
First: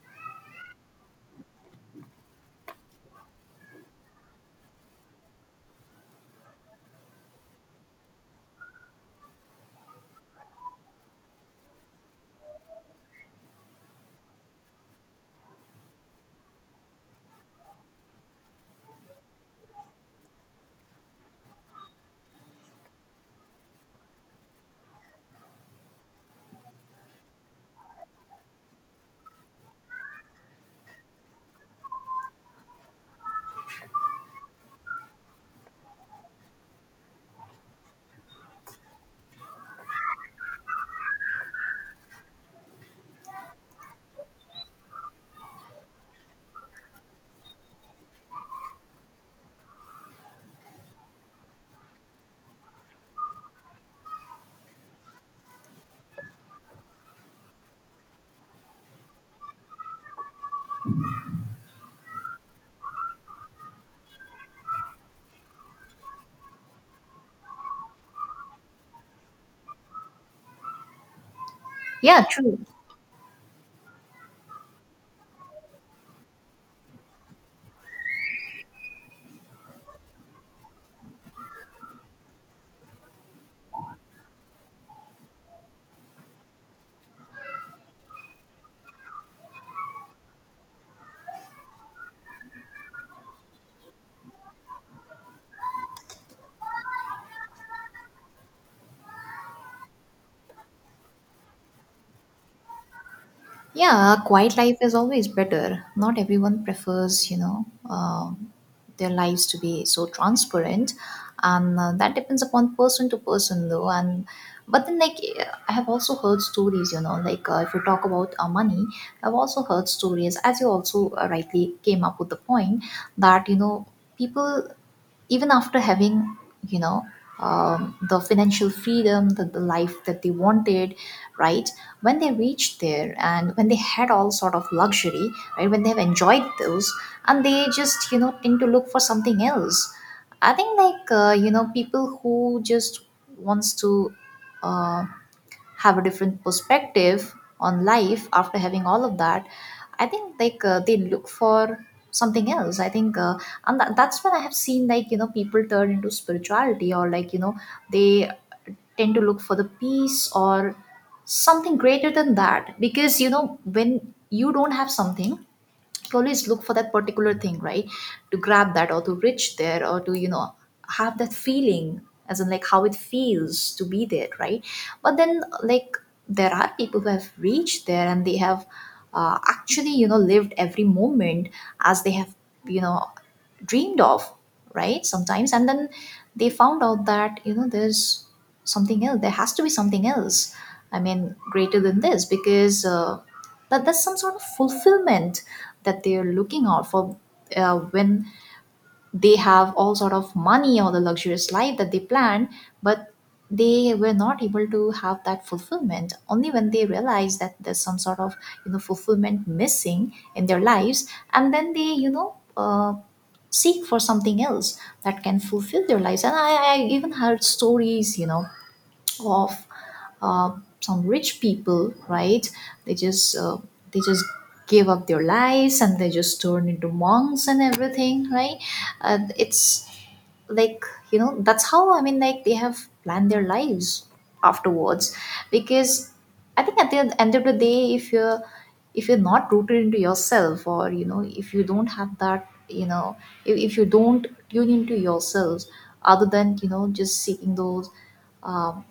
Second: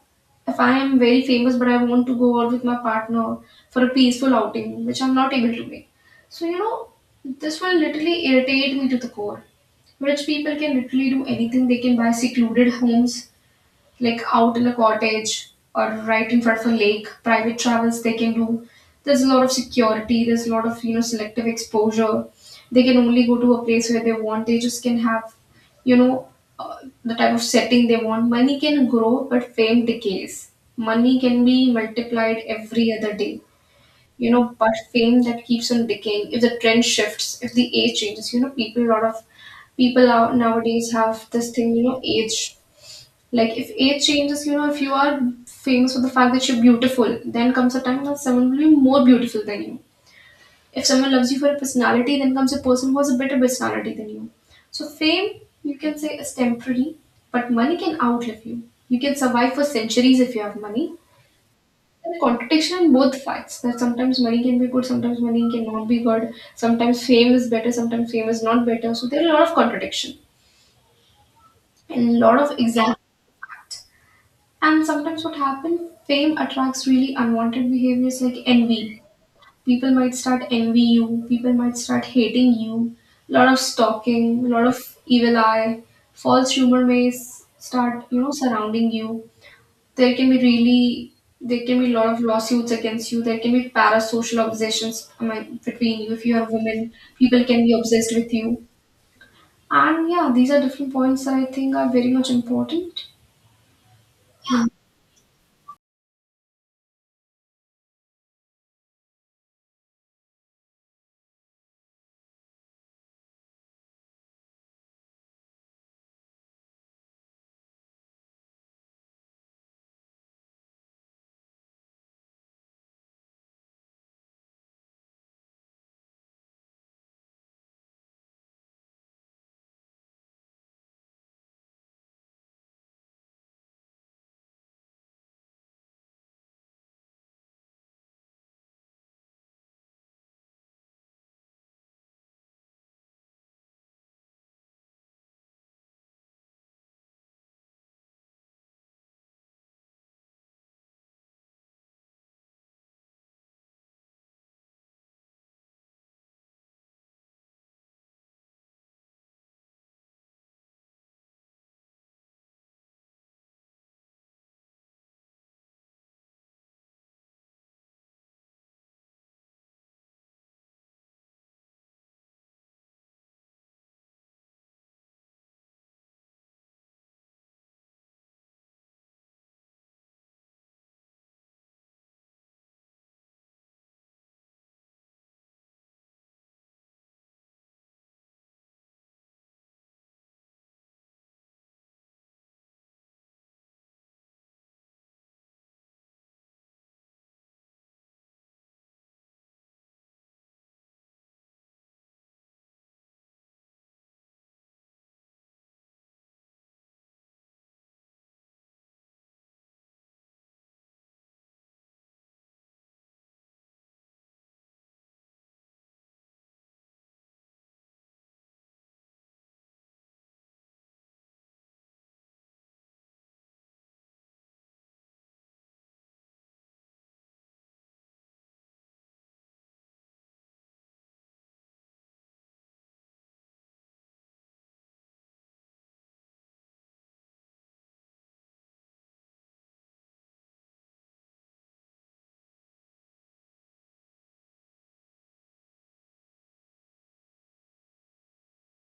if I am very famous but I want to go out with my partner for a peaceful outing, which I'm not able to make. So, this will literally irritate me to the core. Rich people can literally do anything. They can buy secluded homes like out in a cottage or right in front of a lake. Private travels they can do. There's a lot of security. There's a lot of selective exposure. They can only go to a place where they want. They just can have you know uh, the type of setting they want. Money can grow, but fame decays. Money can be multiplied every other day. You know, but fame that keeps on decaying. If the trend shifts, if the age changes, you know, people, a lot of people out nowadays have this thing, you know, age. Like if age changes, you know, if you are famous for the fact that you're beautiful, then comes a time when someone will be more beautiful than you. If someone loves you for a personality, then comes a person who has a better personality than you. So fame, you can say, is temporary, but money can outlive you. You can survive for centuries if you have money. And the contradiction in both facts that sometimes money can be good, sometimes money cannot be good, sometimes fame is better, sometimes fame is not better. So there are a lot of contradiction and a
yeah,
lot
true.
of examples. And sometimes what happens, fame attracts really unwanted behaviors like envy. People might start envy you, people might start hating you, lot of stalking, lot of evil eye, false rumor may start, you know, surrounding you. There can be really there can be a lot of lawsuits against you. There can be parasocial obsessions between you. If you are a woman, people can be obsessed with you. And yeah, these are different points that I think are very much important.
Yeah, a quiet life is always better. Not everyone prefers, you know, their lives to be so transparent, and that depends upon person to person, though. And but then, like, I have also heard stories, you know, like if you talk about money, I've also heard stories, as you also rightly came up with the point, that you know, people, even after having, you know, the financial freedom, the life that they wanted, right, when they reached there, and when they had all sort of luxury, right, when they have enjoyed those, and they just, you know, tend to look for something else. I think, like, you know, people who just wants to, uh, have a different perspective on life after having all of that, I think, like, they look for something else. I think, and that's when I have seen, like, you know, people turn into spirituality, or like you know, they tend to look for the peace, or something greater than that. Because you know, when you don't have something, you always look for that particular thing, right, to grab that, or to reach there, or to, you know, have that feeling, as in like how it feels to be there, right? But then, like, there are people who have reached there and they have, actually, you know, lived every moment as they have, you know, dreamed of, right, sometimes. And then they found out that, you know, there's something else. There has to be something else, I mean, greater than this, because that there's some sort of fulfillment that they're looking out for, when they have all sort of money, or the luxurious life that they plan. But they were not able to have that fulfillment. Only when they realize that there's some sort of, you know, fulfillment missing in their lives, and then they, you know, seek for something else that can fulfill their lives. And I even heard stories, you know, of some rich people, right? They just they just give up their lives, and they just turn into monks and everything, right? And it's like, you know, that's how, I mean, like, they have planned their lives afterwards. Because I think at the end of the day, if you're not rooted into yourself, or you know, if you don't have that, you know, if you don't tune into yourselves, other than, you know, just seeking those, um,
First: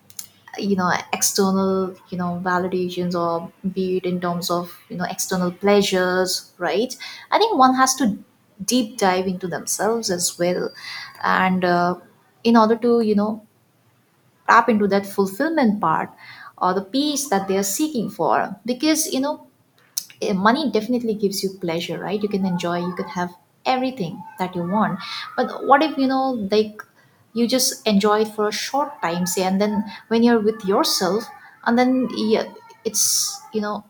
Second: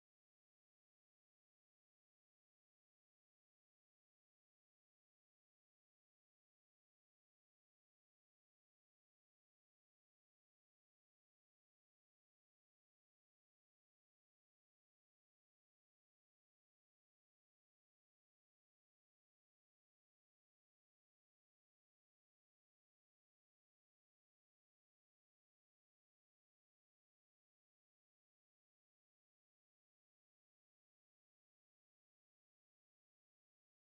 you know, external, you know, validations, or be it in terms of, you know, external pleasures, right? I think one has to deep dive into themselves as well, and in order to, you know, tap into that fulfillment part, or the peace that they are seeking for. Because you know, money definitely gives you pleasure, right? You can enjoy, you can have everything that you want. But what if, you know, like, you just enjoy it for a short time, say, and then when you're with yourself, and then yeah, it's, you know,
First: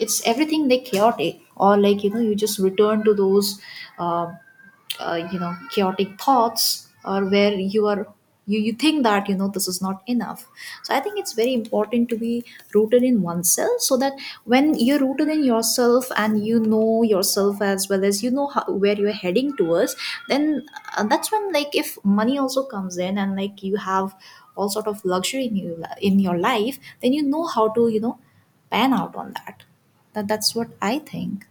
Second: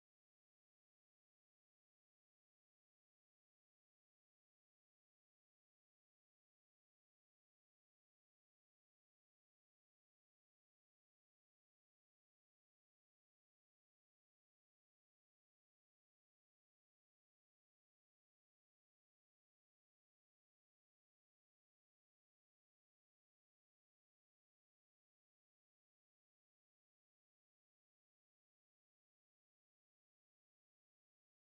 it's everything like chaotic, or like you know, you just return to those um you know, chaotic thoughts, or where you are, you think that, you know, this is not enough. So I think it's very important to be rooted in oneself, so that when you're rooted in yourself, and you know yourself, as Well, as you know how, where you're heading towards, then that's when, like, if money also comes in and like you have all sort of luxury in you in your life, then you know how to pan out on that. That's what I think.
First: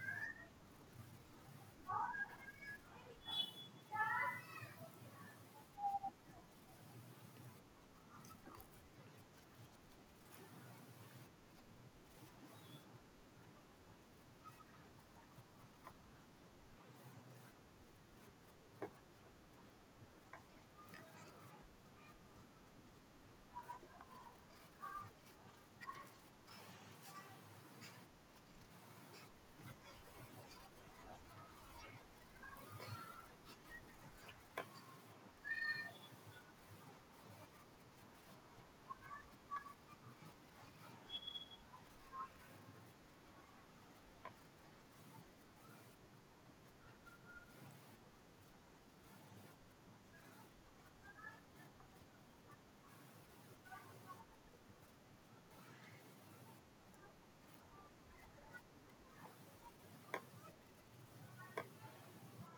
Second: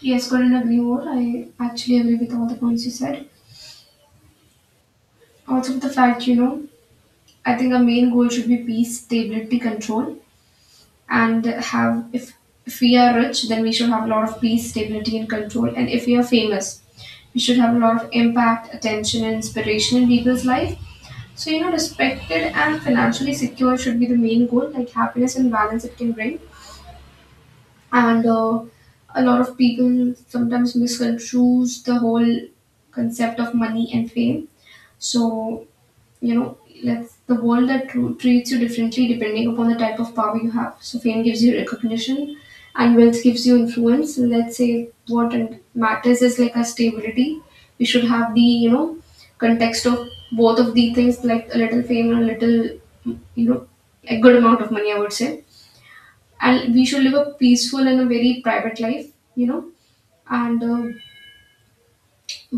Yes, couldn't agree more. I actually agree with all the points you said. Also, with the fact, you know, I think our main goal should be peace, stability, control, and have if we are rich, then we should have a lot of peace, stability, and control. And if we are famous, we should have a lot of impact, attention, and inspiration in people's life. So you know, respected and financially secure should be the main goal. Like happiness and balance it can bring. And a lot of people sometimes misconstrues the whole concept of money and fame. So you know, let's the world that treats you differently depending upon the type of power you have. So fame gives you recognition and wealth gives you influence. So, let's say what and matters is like a stability. We should have the, you know, context of both of the things, like a little fame and a little, you know, a good amount of money, I would say. And we should live a peaceful and a very private life, you know. And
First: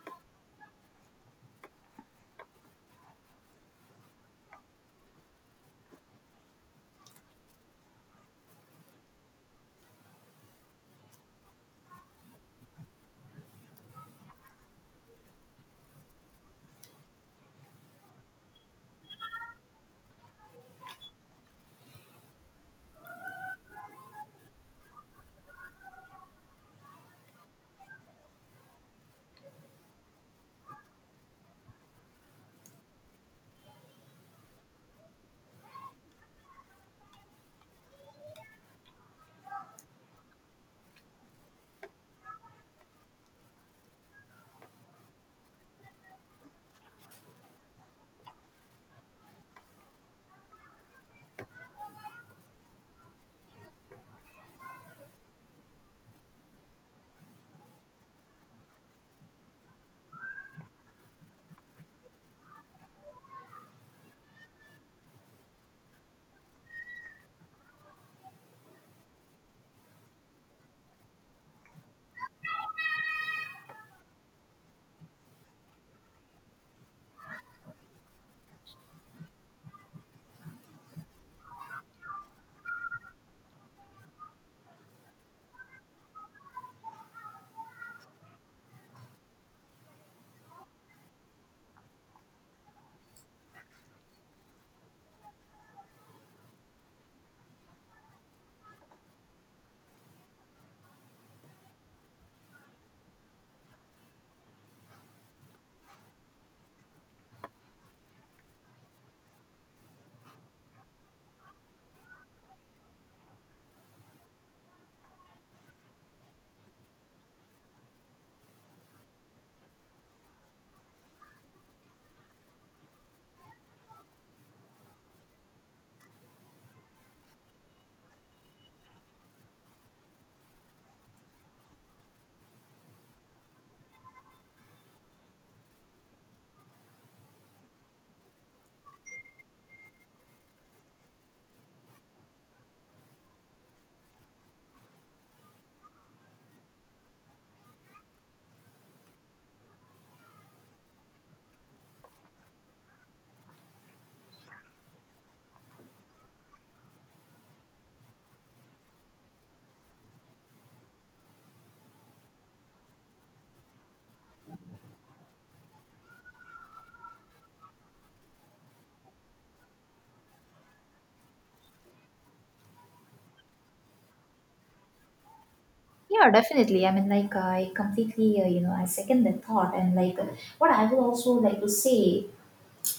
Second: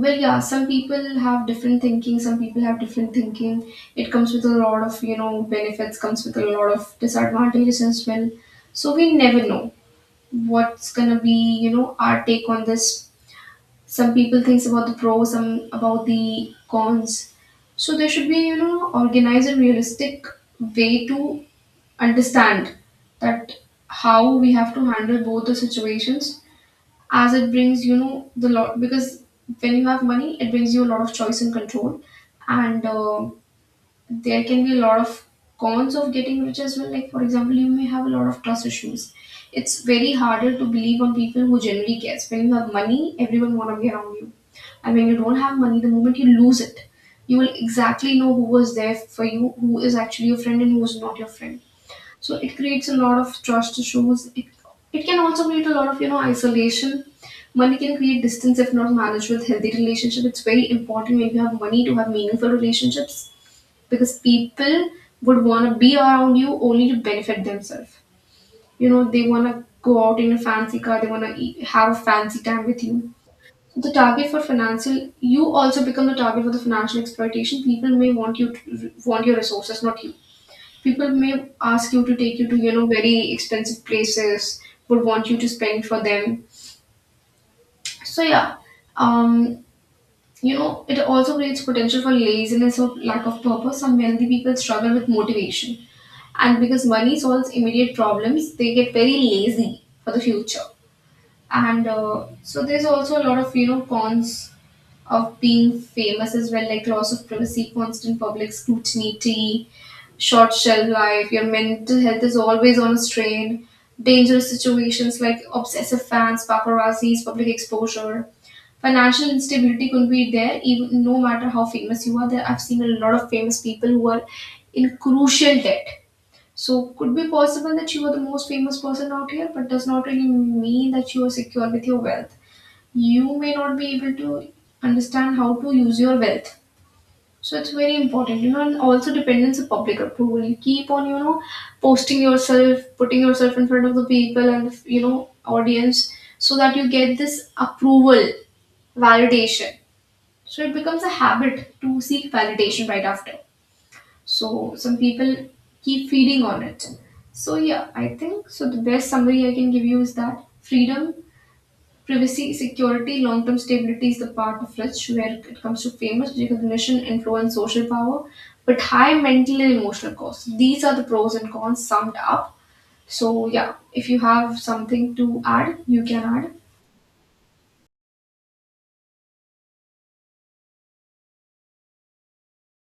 well, yeah, some people have different thinking. It comes with a lot of, you know, benefits, comes with a lot of disadvantages as well. So we never know what's gonna be, you know, our take on this. Some people thinks about the pros, some about the cons. So there should be, you know, organized and realistic way to understand that how we have to handle both the situations, as it brings, you know, the lot. Because when you have money, it brings you a lot of choice and control. And there can be a lot of cons of getting rich as well, like for example, you may have a lot of trust issues. It's very harder to believe on people who generally cares. When you have money, everyone want to be around you, and when you don't have money, the moment you lose it, you will exactly know who was there for you, who is actually your friend and who is not your friend. So it creates a lot of trust issues. It can also create a lot of, you know, isolation. Money can create distance if not managed with healthy relationship. It's very important when you have money to have meaningful relationships, because people would want to be around you only to benefit themselves. You know, they want to go out in a fancy car, they want to eat, have a fancy time with you. The target for financial, you also become the target for the financial exploitation. People may want you to want your resources, not you. People may ask you to take you to, you know, very expensive places, would want you to spend for them. So yeah, um, you know, it also creates potential for laziness or lack of purpose. Some wealthy people struggle with motivation. And because money solves immediate problems, they get very lazy for the future. And so there's also a lot of, you know, cons of being famous as well, like loss of privacy, constant public scrutiny, short shelf life, your mental health is always on a strain, dangerous situations like obsessive fans, paparazzis, public exposure. Financial instability could be there even no matter how famous you are. There I've seen a lot of famous people who are in crucial debt. So could be possible that you are the most famous person out here, but does not really mean that you are secure with your wealth. You may not be able to understand how to use your wealth. So it's very important, you know, and also dependence of public approval. You keep on, you know, posting yourself, putting yourself in front of the people and, you know, audience, so that you get this approval, validation. So it becomes a habit to seek validation right after. So some people keep feeding on it. So yeah, I think so. The best summary I can give you is that freedom, privacy, security, long term stability is the part of rich, where it comes to famous recognition, influence, social power, but high mental and emotional costs. These are the pros and cons summed up. So, yeah, if you have something to add, you can
Yeah,
add.
definitely. I mean, like, I completely, I second that thought. And, like, what I will also like to say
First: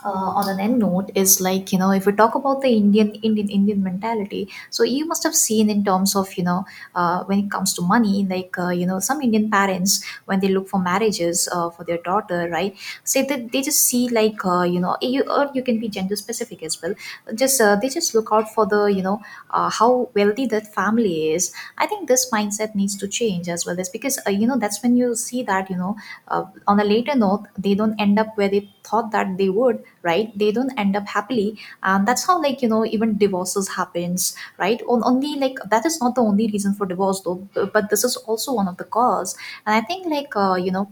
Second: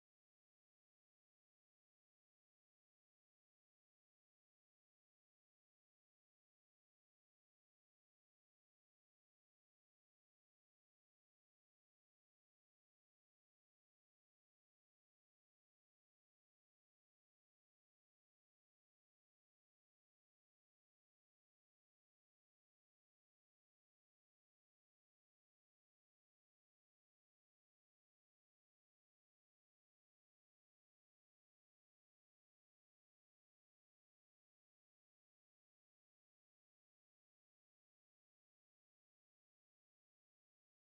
on an end note is, like, you know, if we talk about the Indian mentality, so you must have seen in terms of, you know, when it comes to money, like, some Indian parents, when they look for marriages for their daughter, right, say that they just see, like, you, or you can be gender specific as well, just they just look out for the, you know, how wealthy that family is. I think this mindset needs to change as well, as because, you know, that's when you see that, you know, uh, on a later note, they don't end up where they thought that they would, right, they don't end up happily. And that's how, like, you know, even divorces happens, right, on only, like, that is not the only reason for divorce, though, but this is also one of the cause. And I think, like,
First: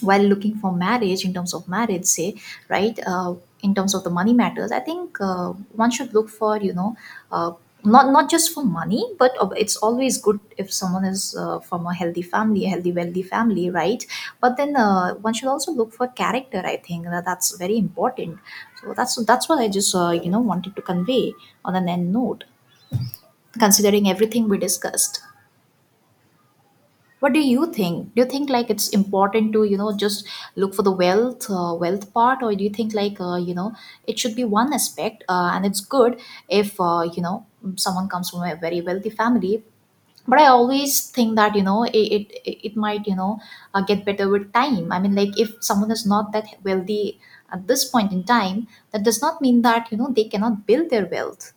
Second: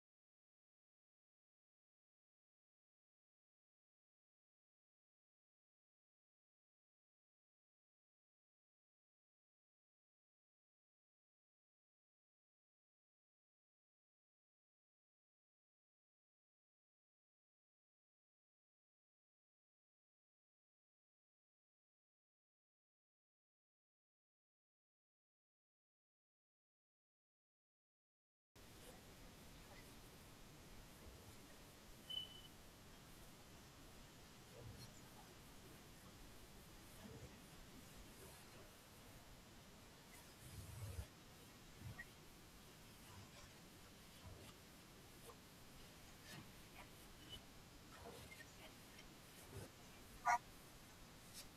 while looking for marriage, in terms of marriage, say, right, in terms of the money matters, I think, one should look for, you know, uh, not just for money, but it's always good if someone is from a healthy family, a healthy wealthy family, right. But then, one should also look for character. I think that's very important. So that's what I just wanted to convey on an end note. Considering everything we discussed, what do you think? Do you think, like, it's important to, you know, just look for the wealth, wealth part? Or do you think, like, it should be one aspect, and it's good if, someone comes from a very wealthy family. But I always think that, you know, it might, you know, get better with time. I mean, like, if someone is not that wealthy at this point in time, that does not mean that, you know, they cannot build their wealth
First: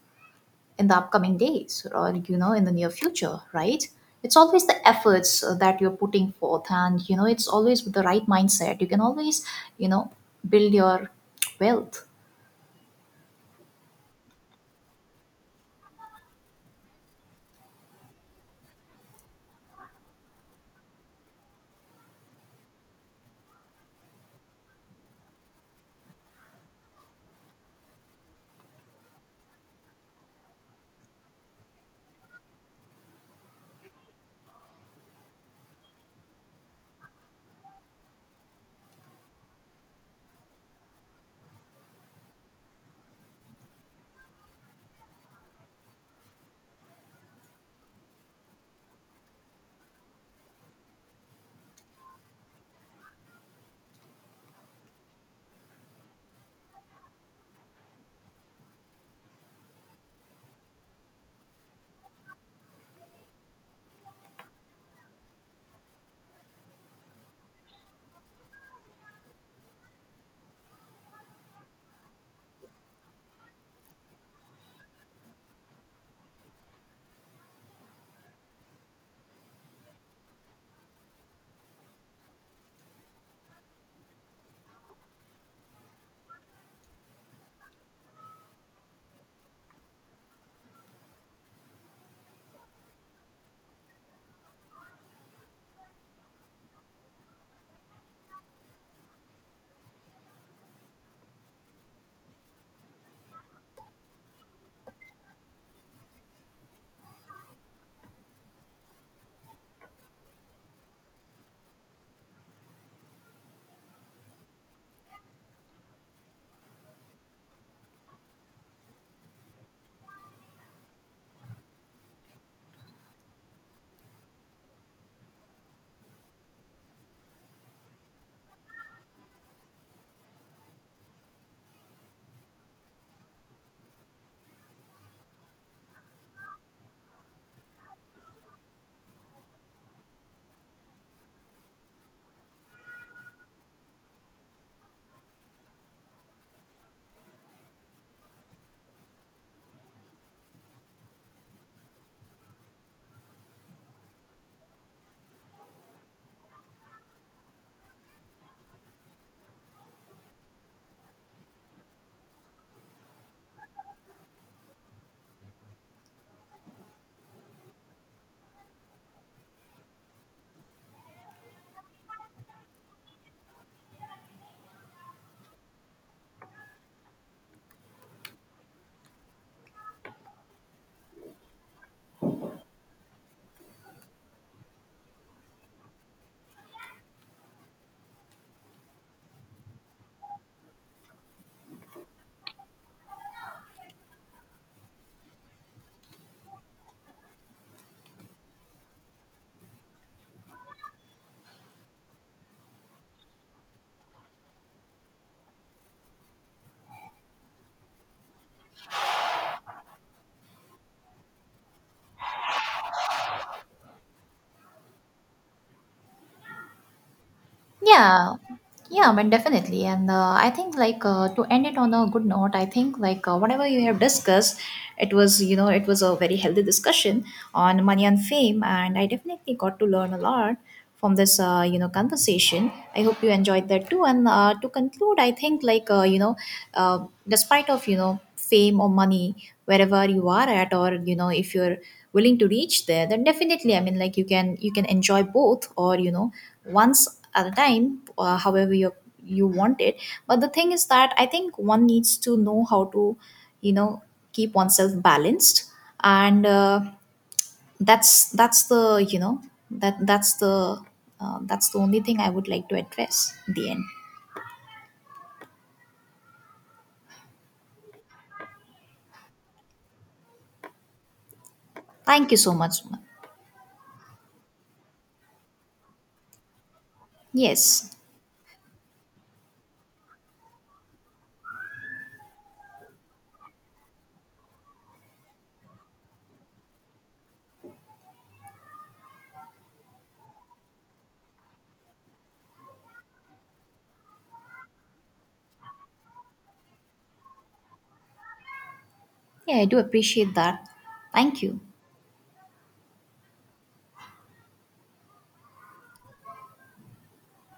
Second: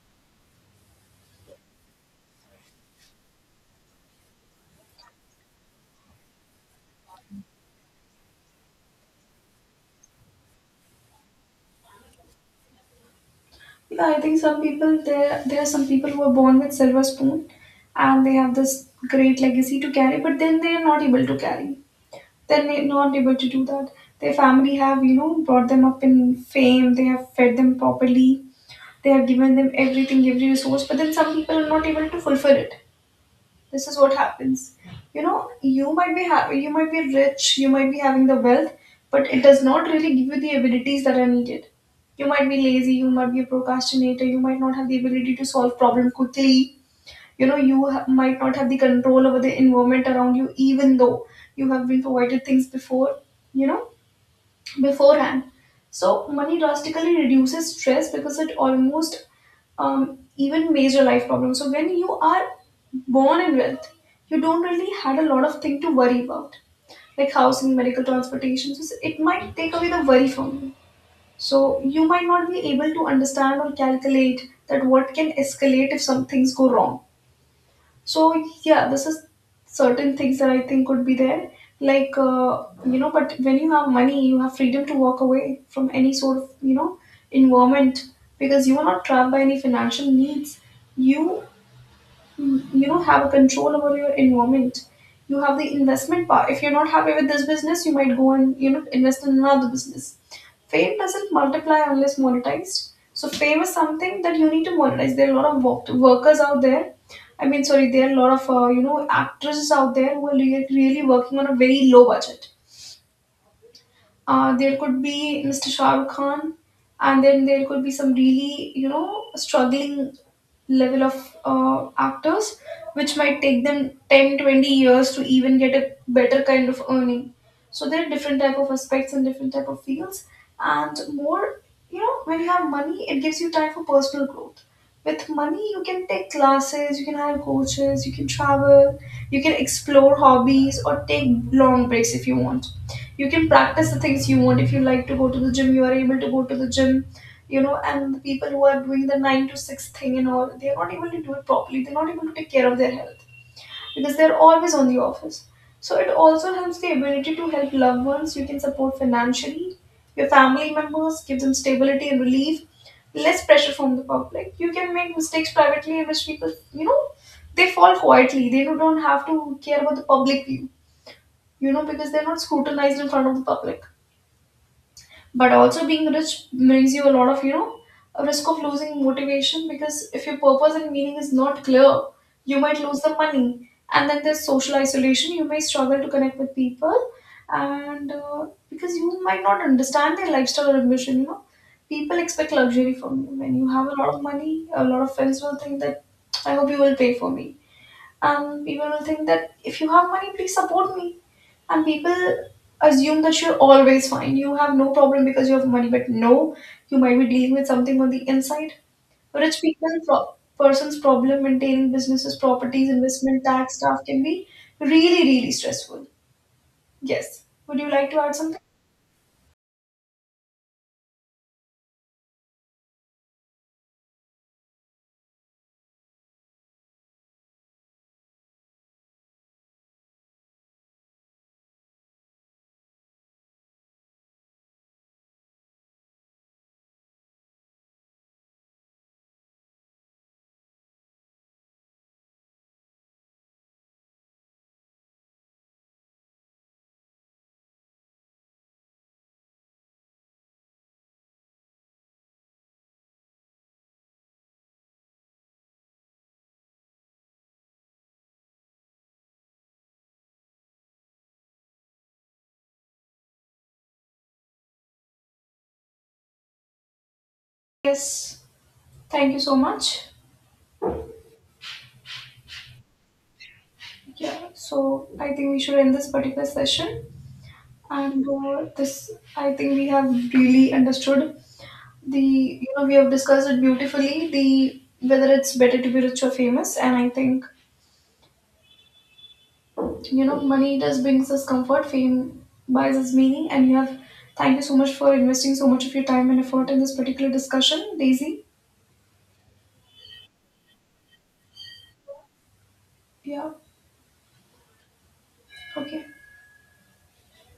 in the upcoming days, or, you know, in the near future, right. It's always the efforts that you're putting forth, and, you know, it's always with the right mindset, you can always, you know, build your wealth.
Yeah, I think some people, there are some people who are born with silver spoon and they have this great legacy to carry, but then they are not able to carry. Not able to do that. Their family have, you know, brought them up in fame, they have fed them properly. They have given them everything, every resource, but then some people are not able to fulfill it. This is what happens. You know, you might be you might be rich, you might be having the wealth, but it does not really give you the abilities that are needed. You might be lazy, you might be a procrastinator, you might not have the ability to solve problem quickly. You know, you might not have the control over the environment around you, even though you have been provided things before. You know, beforehand. So money drastically reduces stress, because it almost even major life problems. So when you are born in wealth, you don't really had a lot of thing to worry about, like housing, medical transportation. So it might take away the worry from you. So you might not be able to understand or calculate that what can escalate if some things go wrong. So yeah, this is certain things that I think could be there. Like you know, but when you have money, you have freedom to walk away from any sort of, you know, environment, because you are not trapped by any financial needs. You you know, have a control over your environment. You have the investment power. If you're not happy with this business, you might go and, you know, invest in another business. Fame doesn't multiply unless monetized. So fame is something that you need to monetize. There are a lot of workers out there, I mean sorry, there are a lot of you know, actresses out there who are really really working on a very low budget. There could be Mr. Shah Rukh Khan, and then there could be some really, you know, struggling level of actors, which might take them 10, 20 years to even get a better kind of earning. So there are different type of aspects and different type of fields, and more, you know, when you have money, it gives you time for personal growth. With money, you can take classes, you can hire coaches, you can travel, you can explore hobbies, or take long breaks if you want. You can practice the things you want. If you like to go to the gym, you are able to go to the gym, you know. And the people who are doing the 9 to 6 thing and all, they are not able to do it properly, they're not able to take care of their health, because they're always on the office. So it also helps the ability to help loved ones. You can support financially your family members, give them stability and relief. Less pressure from the public. You can make mistakes privately, in which people, you know, they fall quietly, they don't have to care about the public view, you know, because they're not scrutinized in front of the public. But also being rich brings you a lot of, you know, a risk of losing motivation, because if your purpose and meaning is not clear, you might lose the money. And then there's social isolation, you may struggle to connect with people. And because you might not understand their lifestyle or ambition, you know, people expect luxury from you. When you have a lot of money, a lot of friends will think that, I hope you will pay for me. And people will think that if you have money, please support me. And people assume that you're always fine, you have no problem because you have money. But no, you might be dealing with something on the inside. Rich person's problem, maintaining businesses, properties, investment, tax stuff can be really really stressful. Yes, would you like to
Yeah,
add something?
yeah, I mean, definitely. And I think, like, to end it on a good note, I think, like, whatever you have discussed, it was, you know, it was a very healthy discussion on money and fame. And I definitely got to learn a lot from this, conversation. I hope you enjoyed that too. And to conclude, I think, like, despite of, you know, fame or money, wherever you are at, or, you know, if you're willing to reach there, then definitely, I mean, like, you can enjoy both, or, you know, once at a time, however you you want it. But the thing is that I think one needs to know how to, you know, keep oneself balanced. And that's the you know that that's the only thing I would like to address in the end.
Yes, thank you so much.
Thank you so much, Sumant.
Yeah, so I think we should end this particular session.
Yes.
And this, I think we have really understood the, you know, we have discussed it beautifully, the whether it's better to be rich or famous. And I think, you know, money does brings us comfort, fame buys us meaning. And you have, thank you so much for investing so much of your time and effort in this particular discussion, Daisy.
Yeah, I do appreciate that. Thank you.
Yeah. Okay.